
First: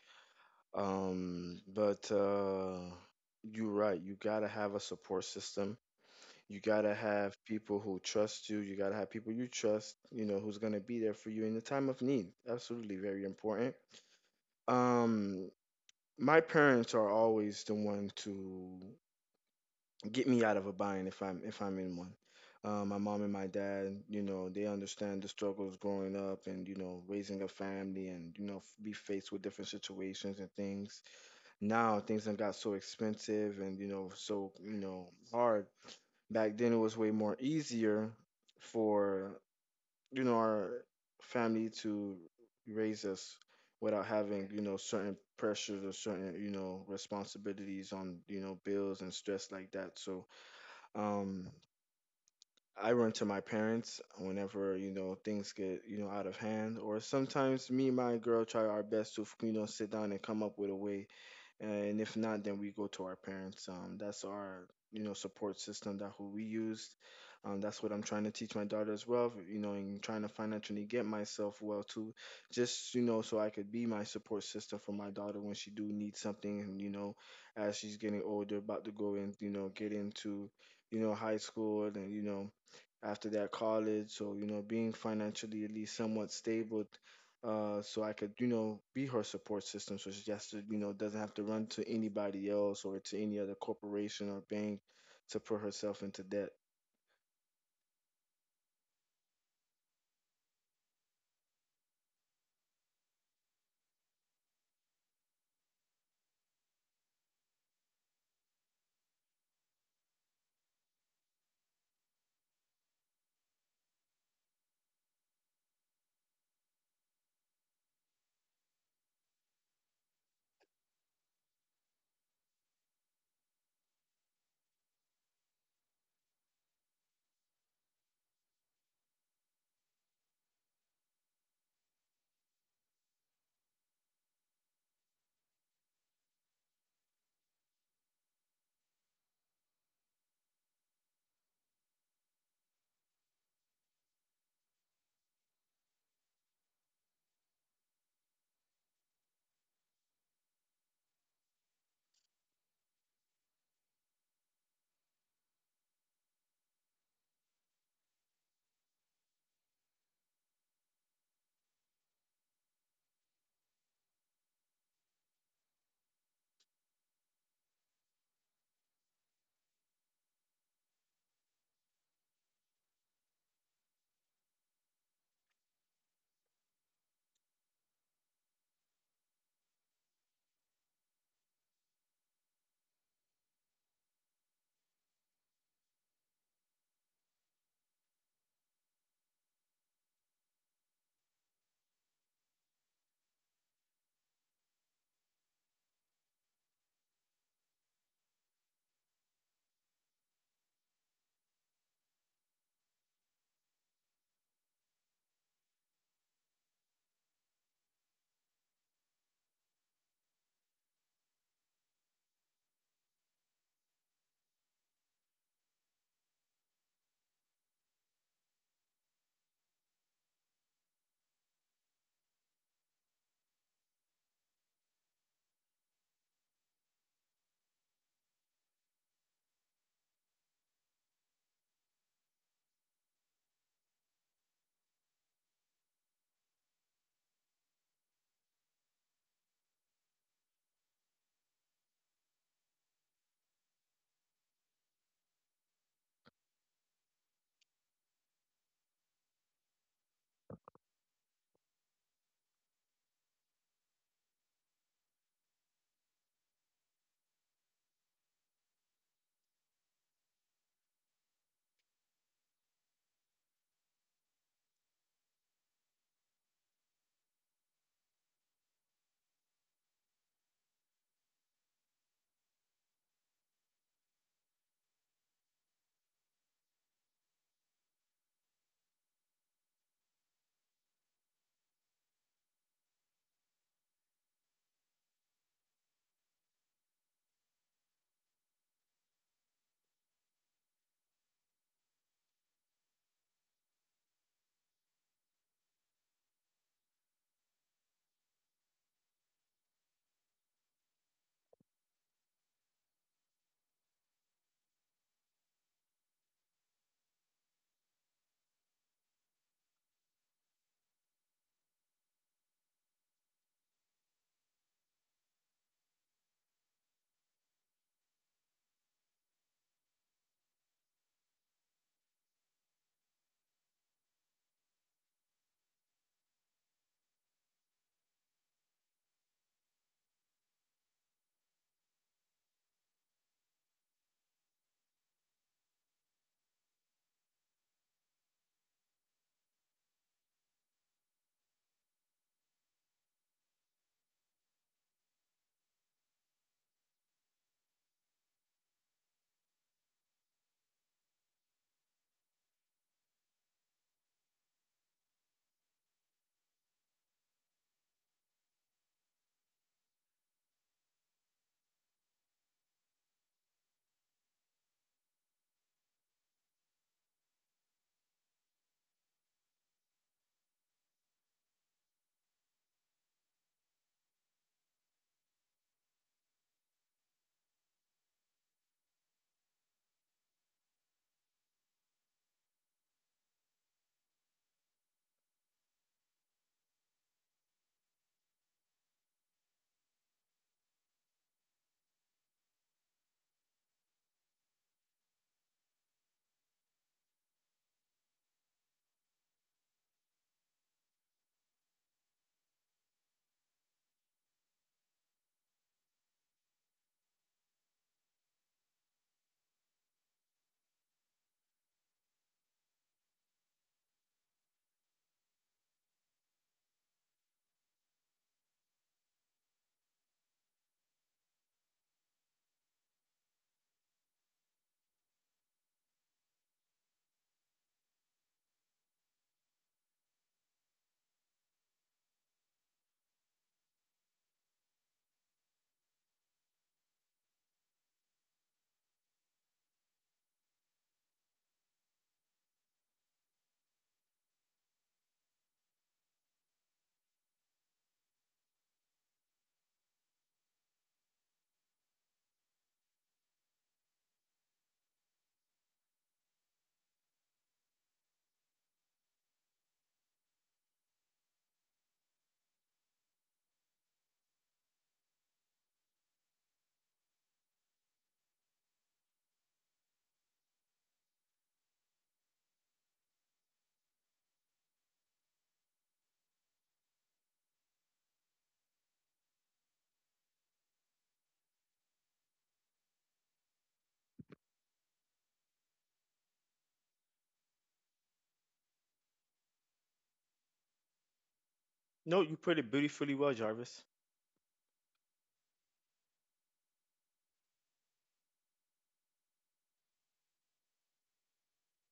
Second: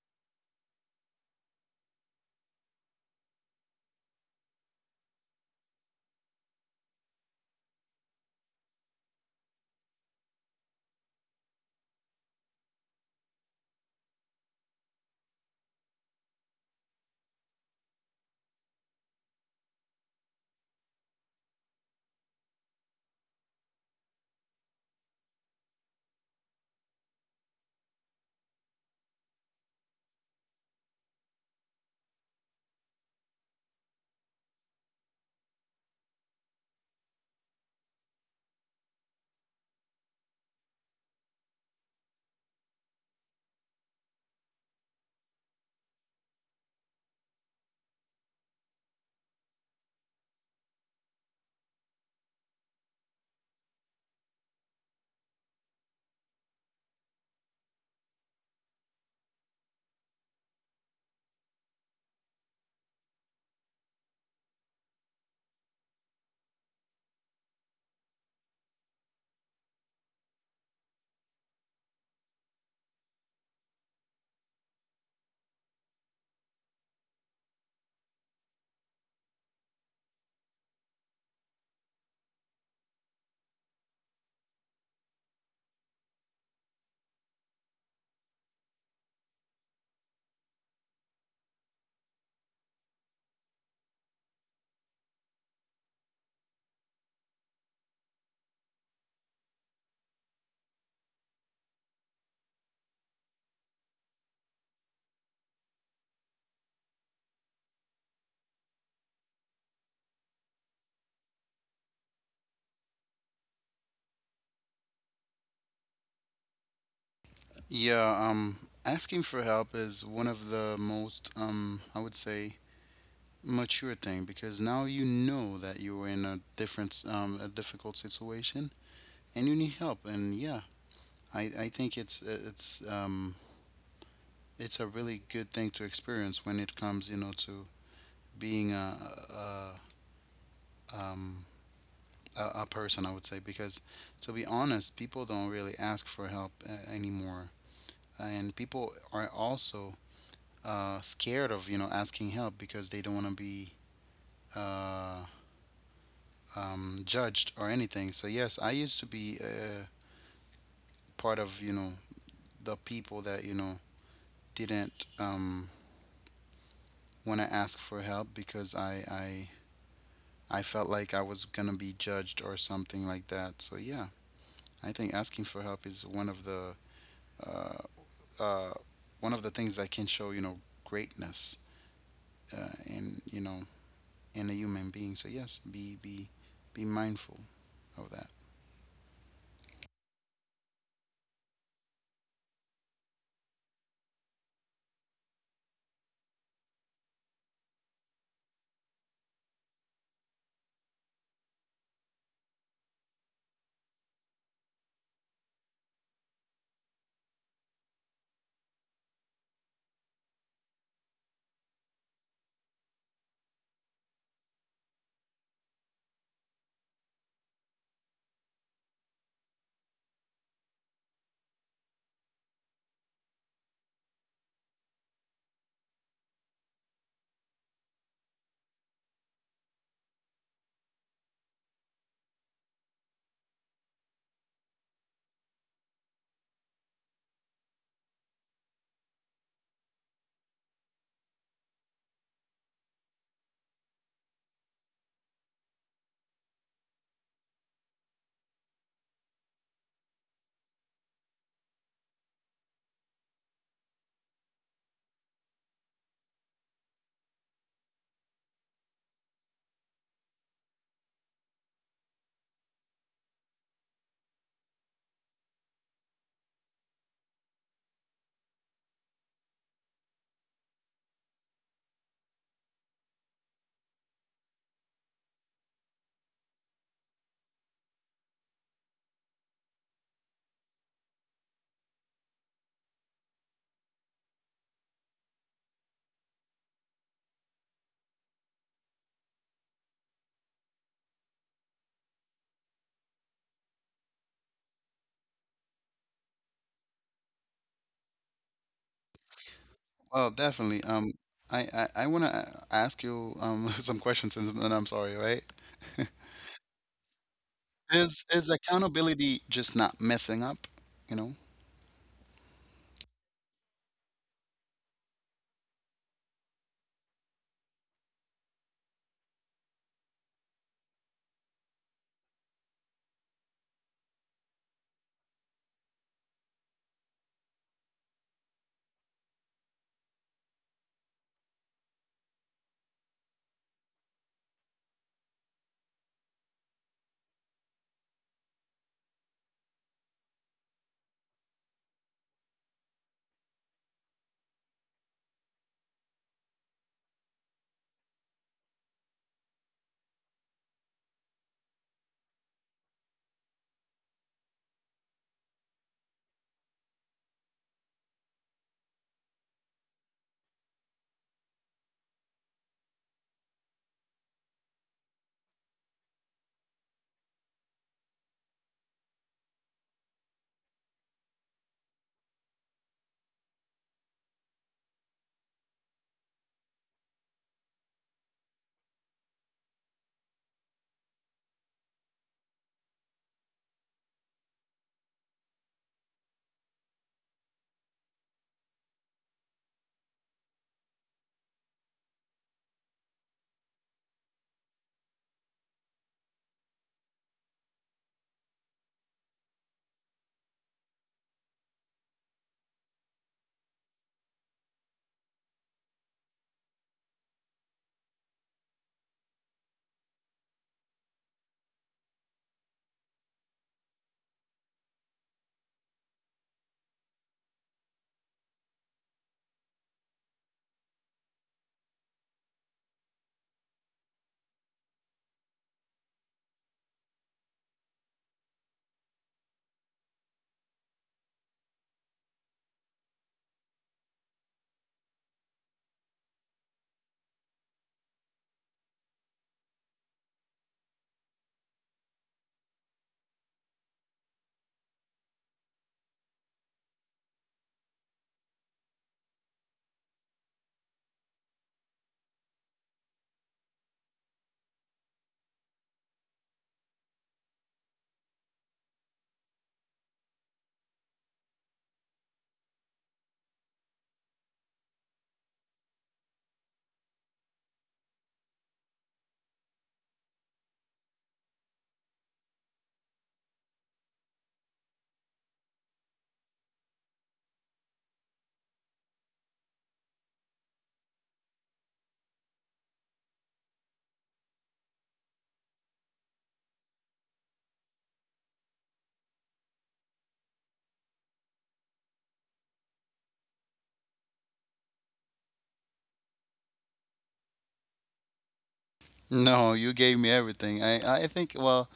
Speaker 1: But you're right. You gotta have a support system. You gotta have people who trust you. You gotta have people you trust. You know, who's gonna be there for you in the time of need. Absolutely, very important. Um, my parents are always the one to get me out of a bind if I'm in one. My mom and my dad, you know, they understand the struggles growing up and you know raising a family and be faced with different situations and things. Now things have got so expensive and you know so you know hard. Back then it was way more easier for you know our family to raise us without having you know certain pressures or certain you know responsibilities on you know bills and stress like that. So um I run to my parents whenever you know things get you know out of hand, or sometimes me and my girl try our best to you know sit down and come up with a way, and if not then we go to our parents. That's our you know support system, that who we used. That's what I'm trying to teach my daughter as well, you know, and trying to financially get myself well too, just you know so I could be my support system for my daughter when she do need something. And you know, as she's getting older, about to go and you know get into you know high school and you know after that college, so you know being financially at least somewhat stable, so I could, you know, be her support system. So she just, you know, doesn't have to run to anybody else or to any other corporation or bank to put herself into debt.
Speaker 2: Yeah, asking for help is one of the most, I would say, mature thing because now you know that you are in a different, a difficult situation and you need help. And yeah, I think it's it's a really good thing to experience when it comes, you know, to being a um a person, I would say, because to be honest, people don't really ask for help anymore, and people are also scared of asking help because they don't want to be uh, judged or anything. So yes, I used to be part of the people that didn't want to ask for help because I felt like I was gonna be judged or something like that. So yeah, I think asking for help is uh, uh, one of the things that can show greatness in in a human being. So yes, be mindful of that. Well, definitely. I want to ask you some questions, and I'm sorry, right? Is accountability just not messing up? You know?
Speaker 1: No, you put it beautifully well, Jarvis.
Speaker 2: No, you gave me everything. I think well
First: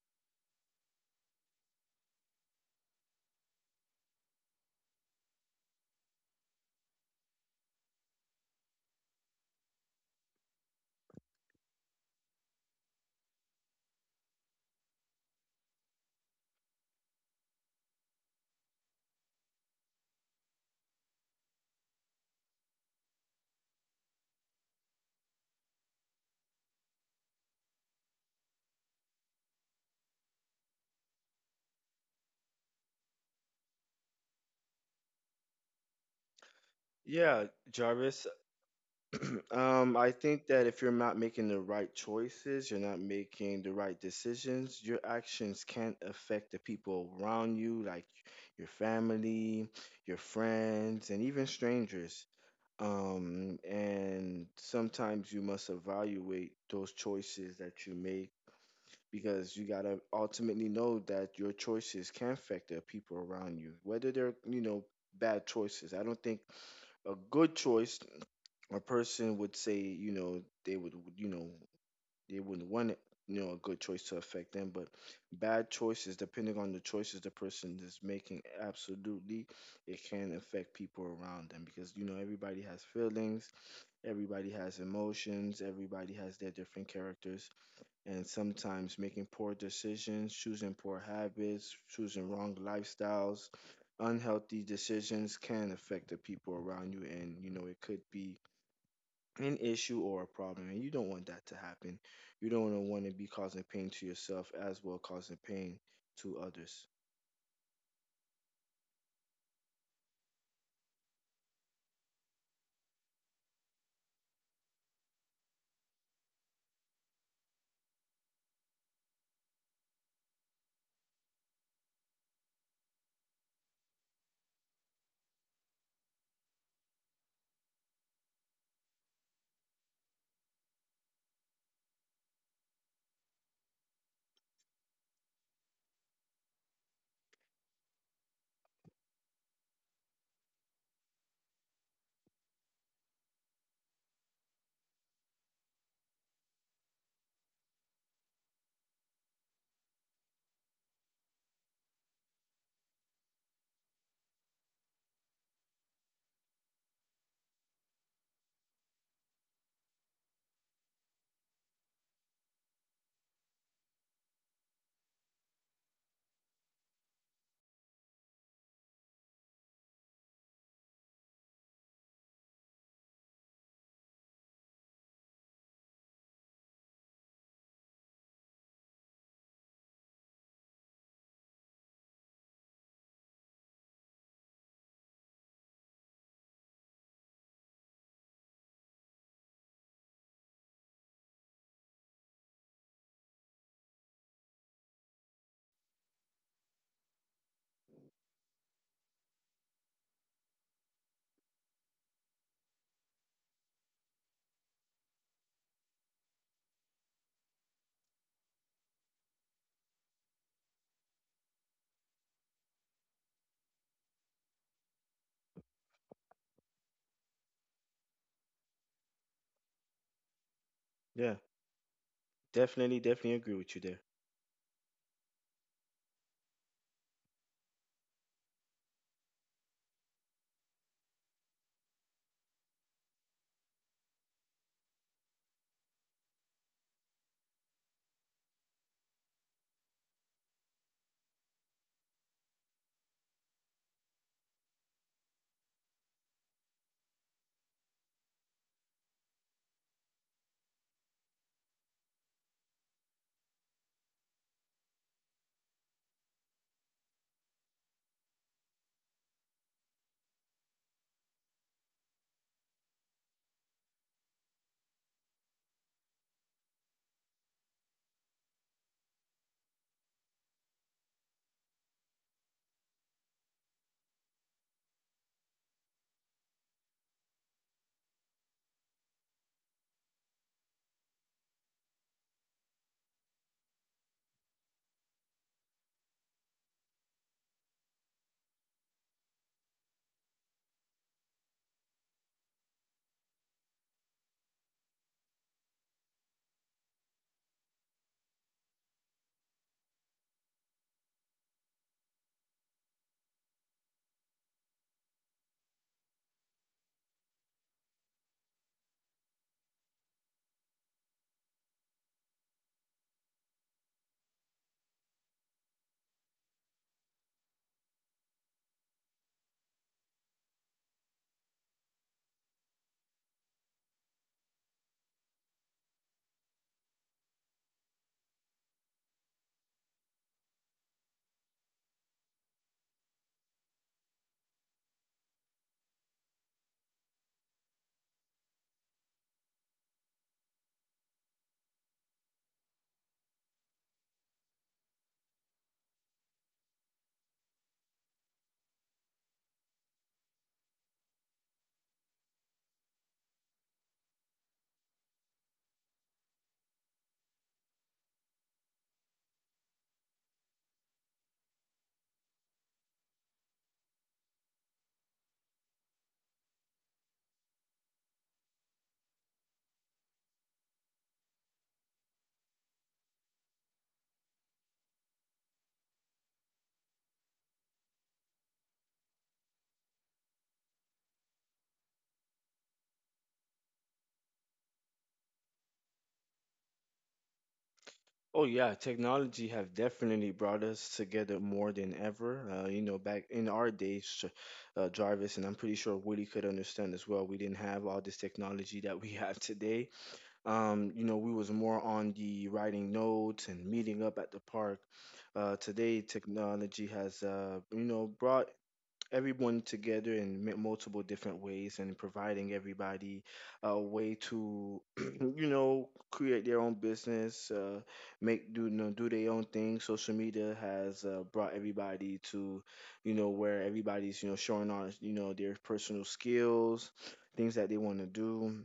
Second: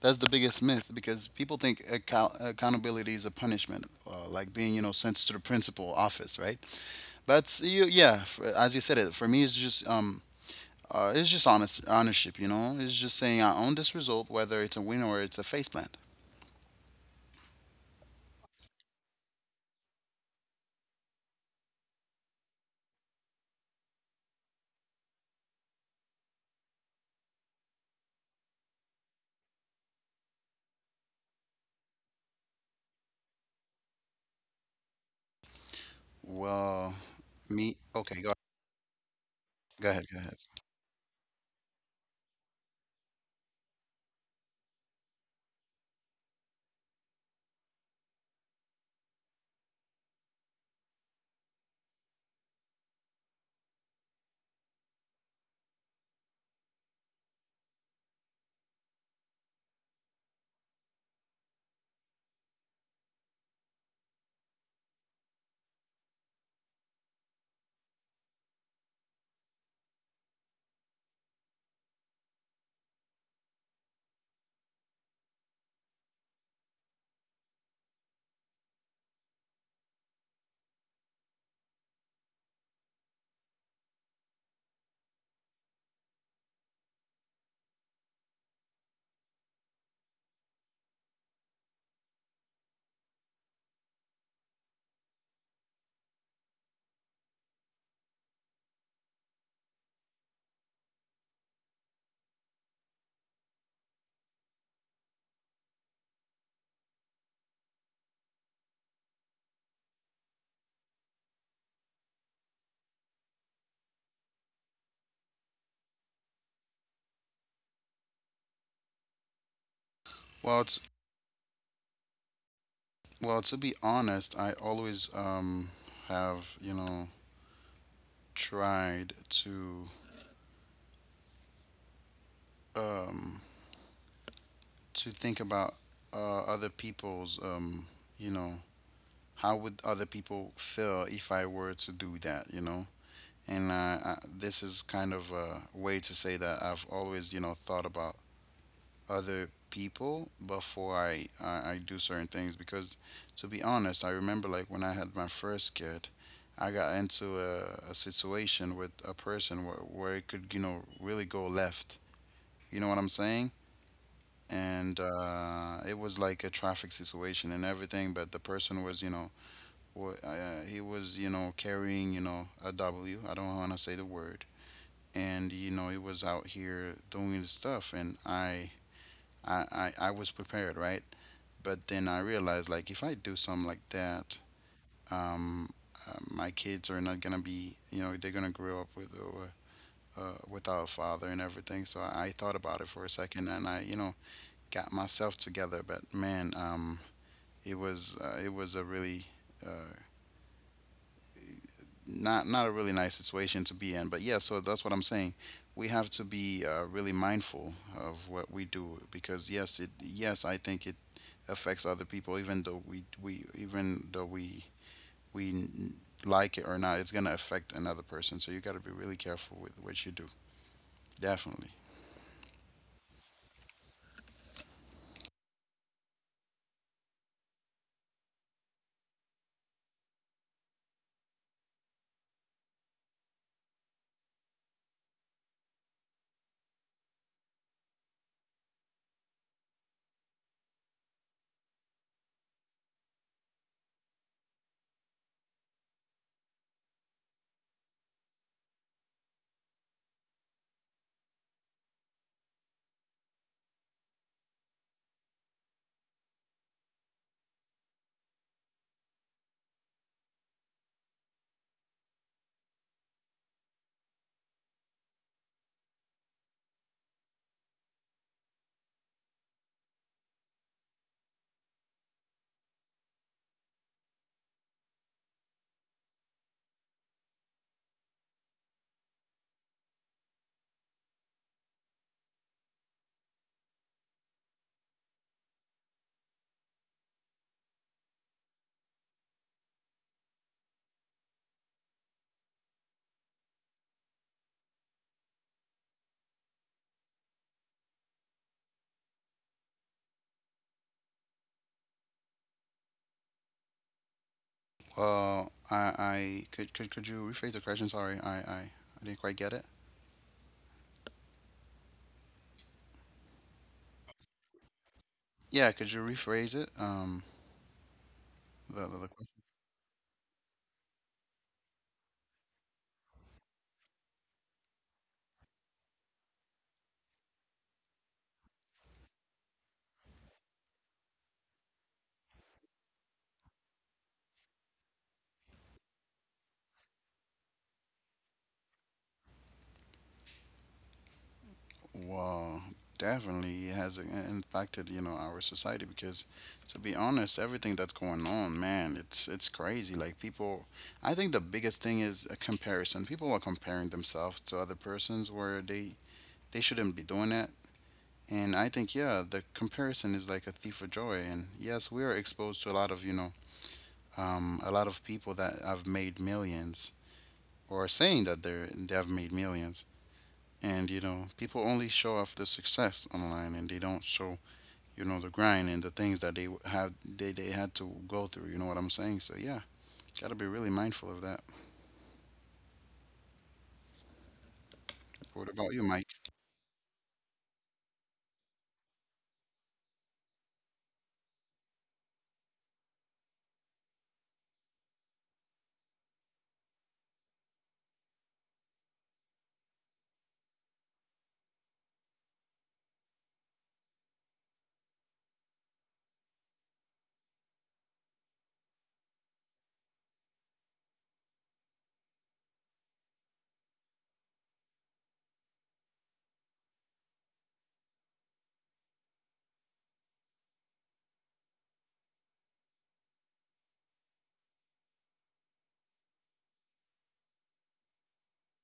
Speaker 2: that's the biggest myth because people think accountability is a punishment, like being you know sent to the principal office, right? But you yeah, f as you said it, for me it's just honest ownership, you know. It's just saying I own this result, whether it's a win or it's a faceplant. Well,
Speaker 1: Yeah,
Speaker 2: me. Okay,
Speaker 1: Jarvis.
Speaker 2: go Go ahead,
Speaker 1: I
Speaker 2: go ahead.
Speaker 1: think that if you're not making the right choices, you're not making the right decisions, your actions can affect the people around you, like your family, your friends, and even strangers. And sometimes you must evaluate those choices that you make, because you gotta ultimately know that your choices can affect the people around you, whether they're, you know, bad choices. I don't think a good choice, a person would say, you know, they would, you know, they wouldn't want it, you know, a good choice to affect them, but bad choices, depending on the choices the person is making, absolutely, it can affect people around them because, you know, everybody has feelings. Everybody has emotions, everybody has their different characters, and sometimes making poor decisions, choosing poor habits, choosing wrong lifestyles, unhealthy decisions can affect the people around you, and you know, it could be an issue or a problem, and you don't want that to happen. You don't want to be causing pain to yourself as well, causing pain to others.
Speaker 2: Well, it's well, to be honest, I always have, you know, tried to um to think about other people's you know, how would other people feel if I were to do that, you know? And I, this is kind of a way to say that I've always, you know, thought about other people before I do certain things because to be honest, I remember like when I had my first kid, I got into a situation with a person where it could you know really go left. You know what I'm saying? And it was like a traffic situation and everything, but the person was you know he was you know carrying you know a W. I don't want to say the word. And you know he was out here doing his stuff, and I was prepared, right? But then I realized, like, if I do something like that, um, my kids are not gonna be, you know, they're gonna grow up with without a father and everything. So I, thought about it for a second, and I, you know, got myself together. But man, it was a really uh, not a really nice situation to be in. But yeah, so that's what I'm saying. We have to be really mindful of what we do because yes, it yes, I think it affects other people even though we even though we like it or not, it's gonna affect another person. So you gotta be really careful with what you do.
Speaker 1: Yeah,
Speaker 2: Definitely.
Speaker 1: definitely, definitely agree with you there.
Speaker 2: Well, I could, could you rephrase the question? Sorry, I didn't quite get it. Yeah, could you rephrase it? The question. Well, definitely it has I- impacted you know our society because, to be honest, everything that's going on, man, it's crazy. Like people, I think the biggest thing is a comparison. People are comparing themselves to other persons where they shouldn't be doing that. And I think, yeah, the comparison is like a thief of joy. And yes, we are exposed to a lot of, you know, a lot of people that have made millions or are saying that they have made millions. And, you know, people only show off the success online and they don't show, you know, the grind and the things that they had to go through. You know what I'm saying? So, yeah, gotta be really mindful of that. What about you, Mike?
Speaker 1: Oh yeah, technology have definitely brought us together more than ever. You know, back in our days, Jarvis, and I'm pretty sure Woody could understand as well. We didn't have all this technology that we have today. You know, we was more on the writing notes and meeting up at the park. Today, technology has you know brought everyone together in multiple different ways, and providing everybody a way to you know create their own business, make do you know, do their own thing. Social media has brought everybody to you know where everybody's you know showing on you know their personal skills, things that they want to do.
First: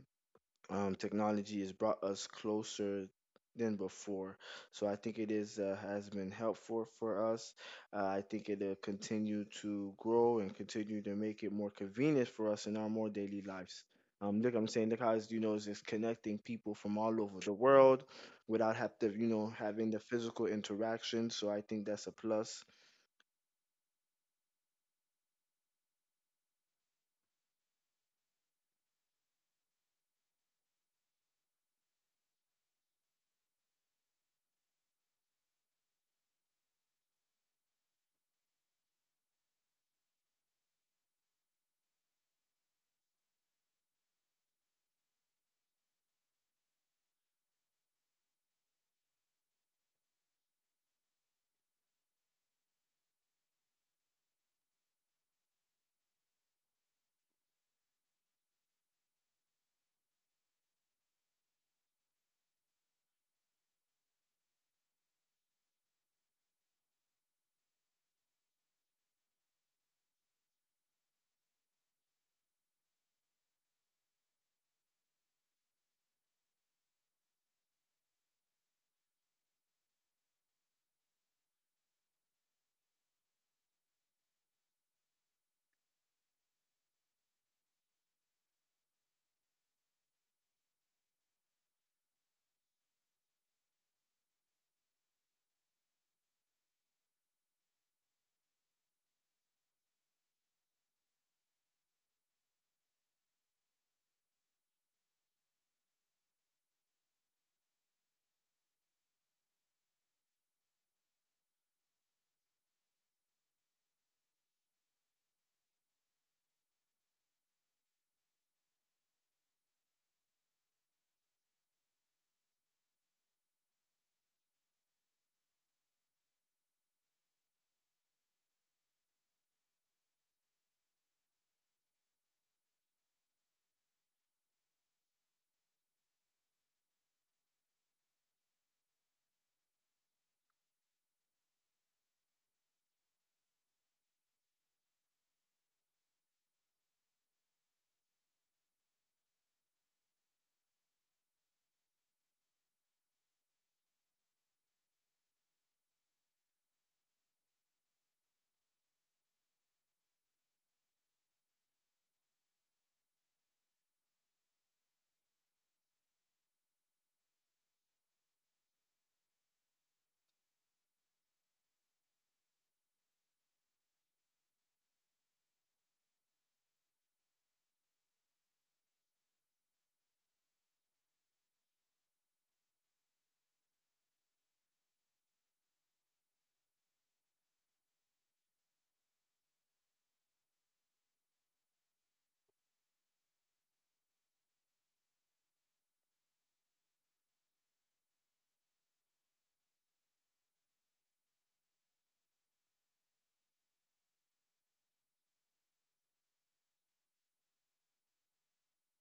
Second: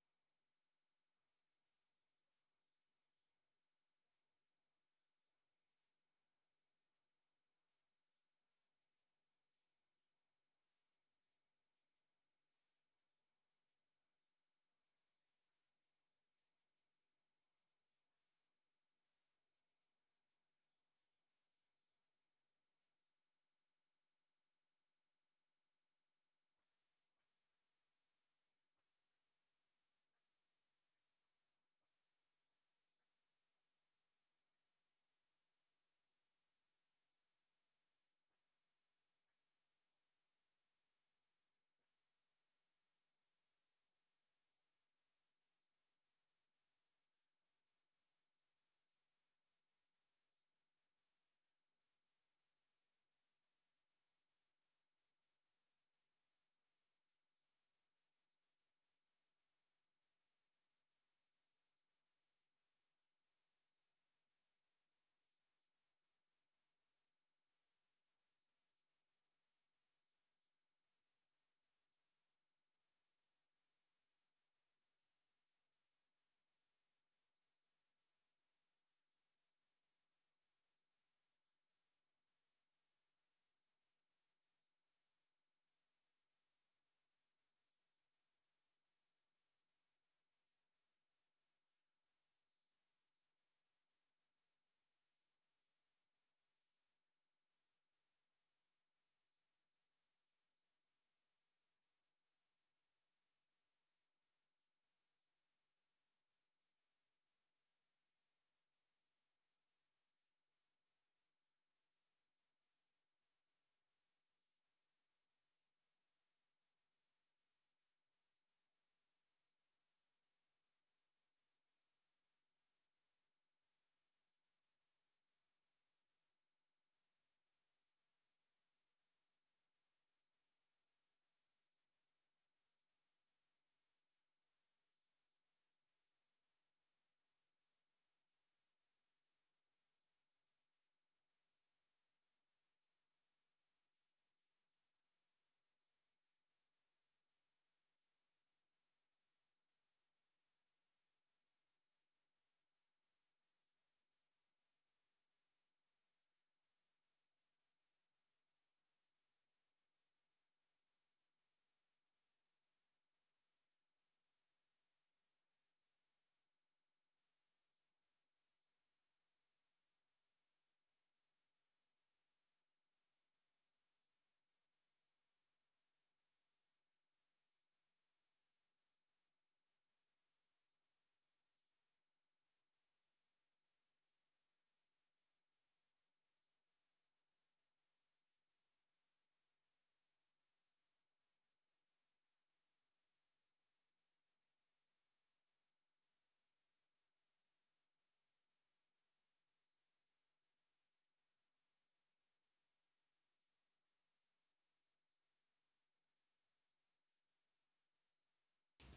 Speaker 1: Technology has brought us closer than before. So I think it is has been helpful for us. I think it'll continue to grow and continue to make it more convenient for us in our more daily lives. Look, I'm saying, look how it's, you know, it's just connecting people from all over the world without have to, you know, having the physical interaction. So I think that's a plus.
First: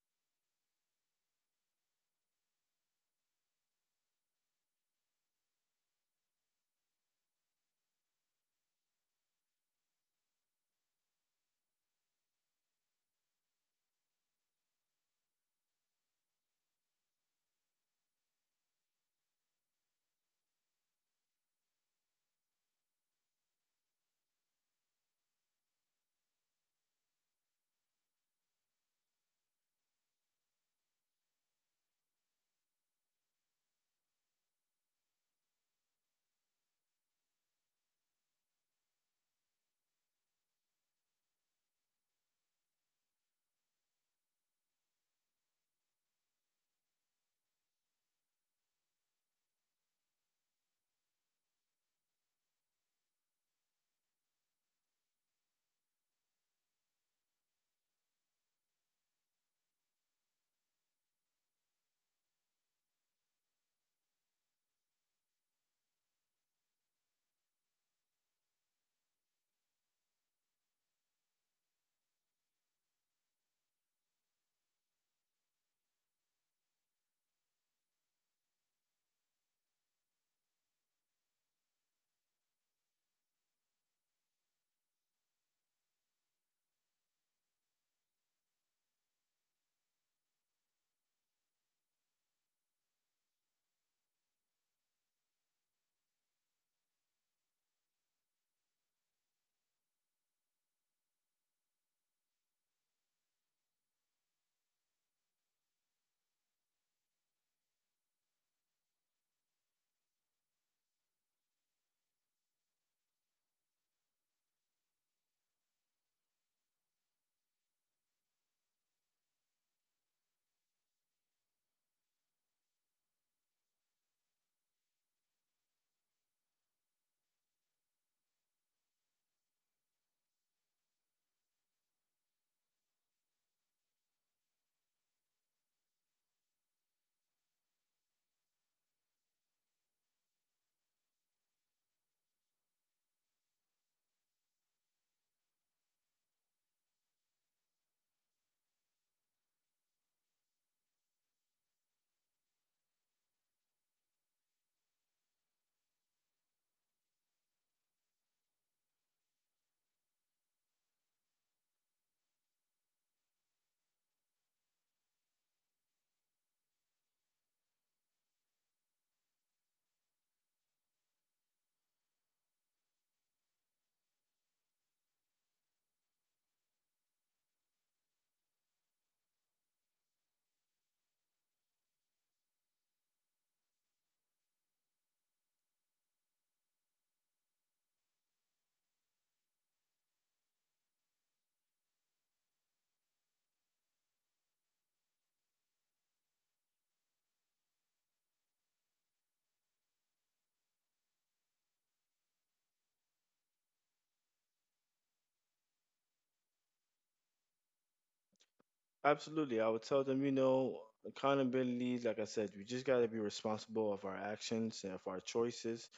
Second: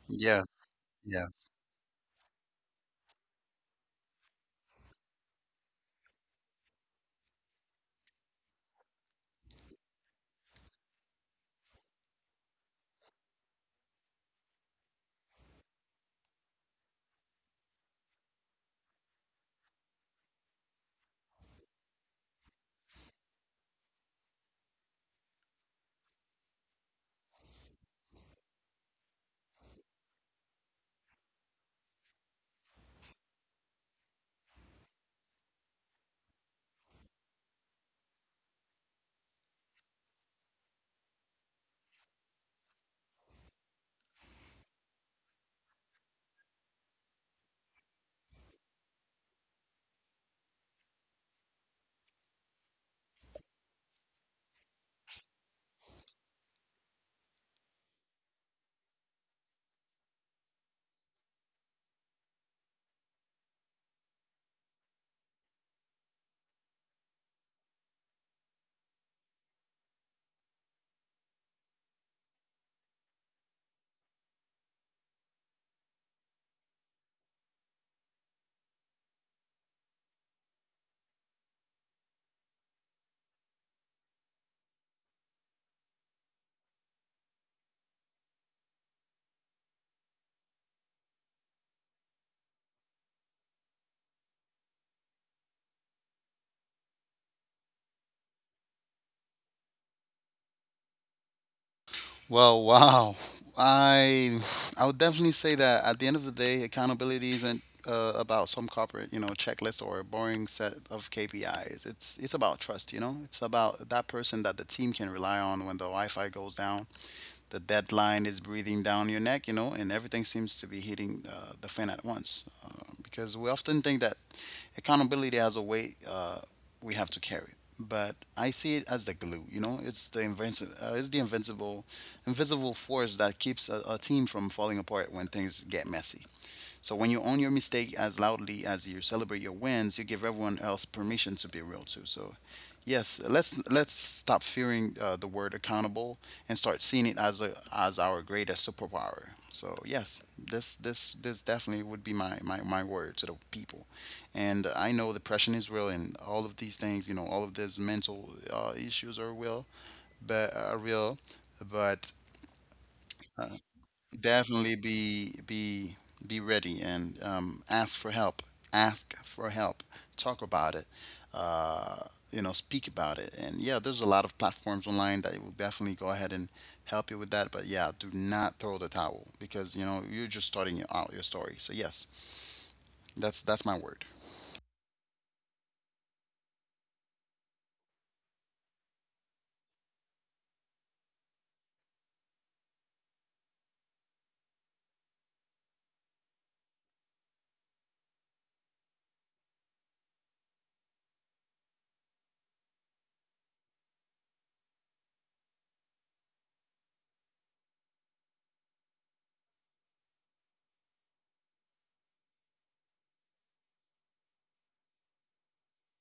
Speaker 2: Yes, yeah. Well, wow. I I would definitely say that at the end of the day, accountability isn't about some corporate, you know, checklist or a boring set of KPIs. It's about trust, you know. It's about that person that the team can rely on when the Wi-Fi goes down, the deadline is breathing down your neck, you know, and everything seems to be hitting the fan at once. Because we often think that accountability has a weight we have to carry, but I see it as the glue. You know, it's the invincible, invisible force that keeps a team from falling apart when things get messy. So when you own your mistake as loudly as you celebrate your wins, you give everyone else permission to be real too. So yes, let's stop fearing the word accountable and start seeing it as a as our greatest superpower. So yes, this definitely would be my word to the people. And I know depression is real and all of these things, you know, all of these mental issues are real, but definitely be ready and ask for help. Ask for help. Talk about it. Uh, you know, speak about it. And yeah, there's a lot of platforms online that will definitely go ahead and help you with that. But yeah, do not throw the towel because you know you're just starting out your story. So yes, that's my word.
Speaker 1: Absolutely. I would tell them, you know, accountability, like I said, we just got to be responsible of our actions and of our choices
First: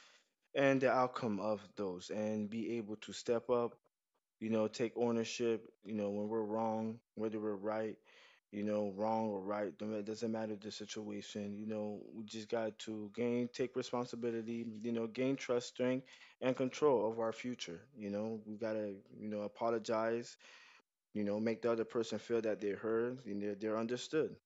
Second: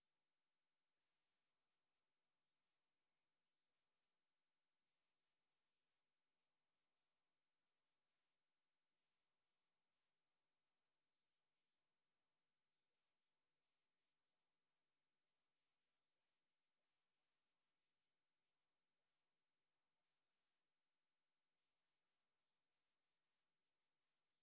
Speaker 1: and the outcome of those, and be able to step up, you know, take ownership, you know, when we're wrong, whether we're right, you know, wrong or right, don't- it doesn't matter the situation, you know, we just got to gain, take responsibility, you know, gain trust, strength, and control of our future. You know, we got to, you know, apologize, you know, make the other person feel that they're heard and they're understood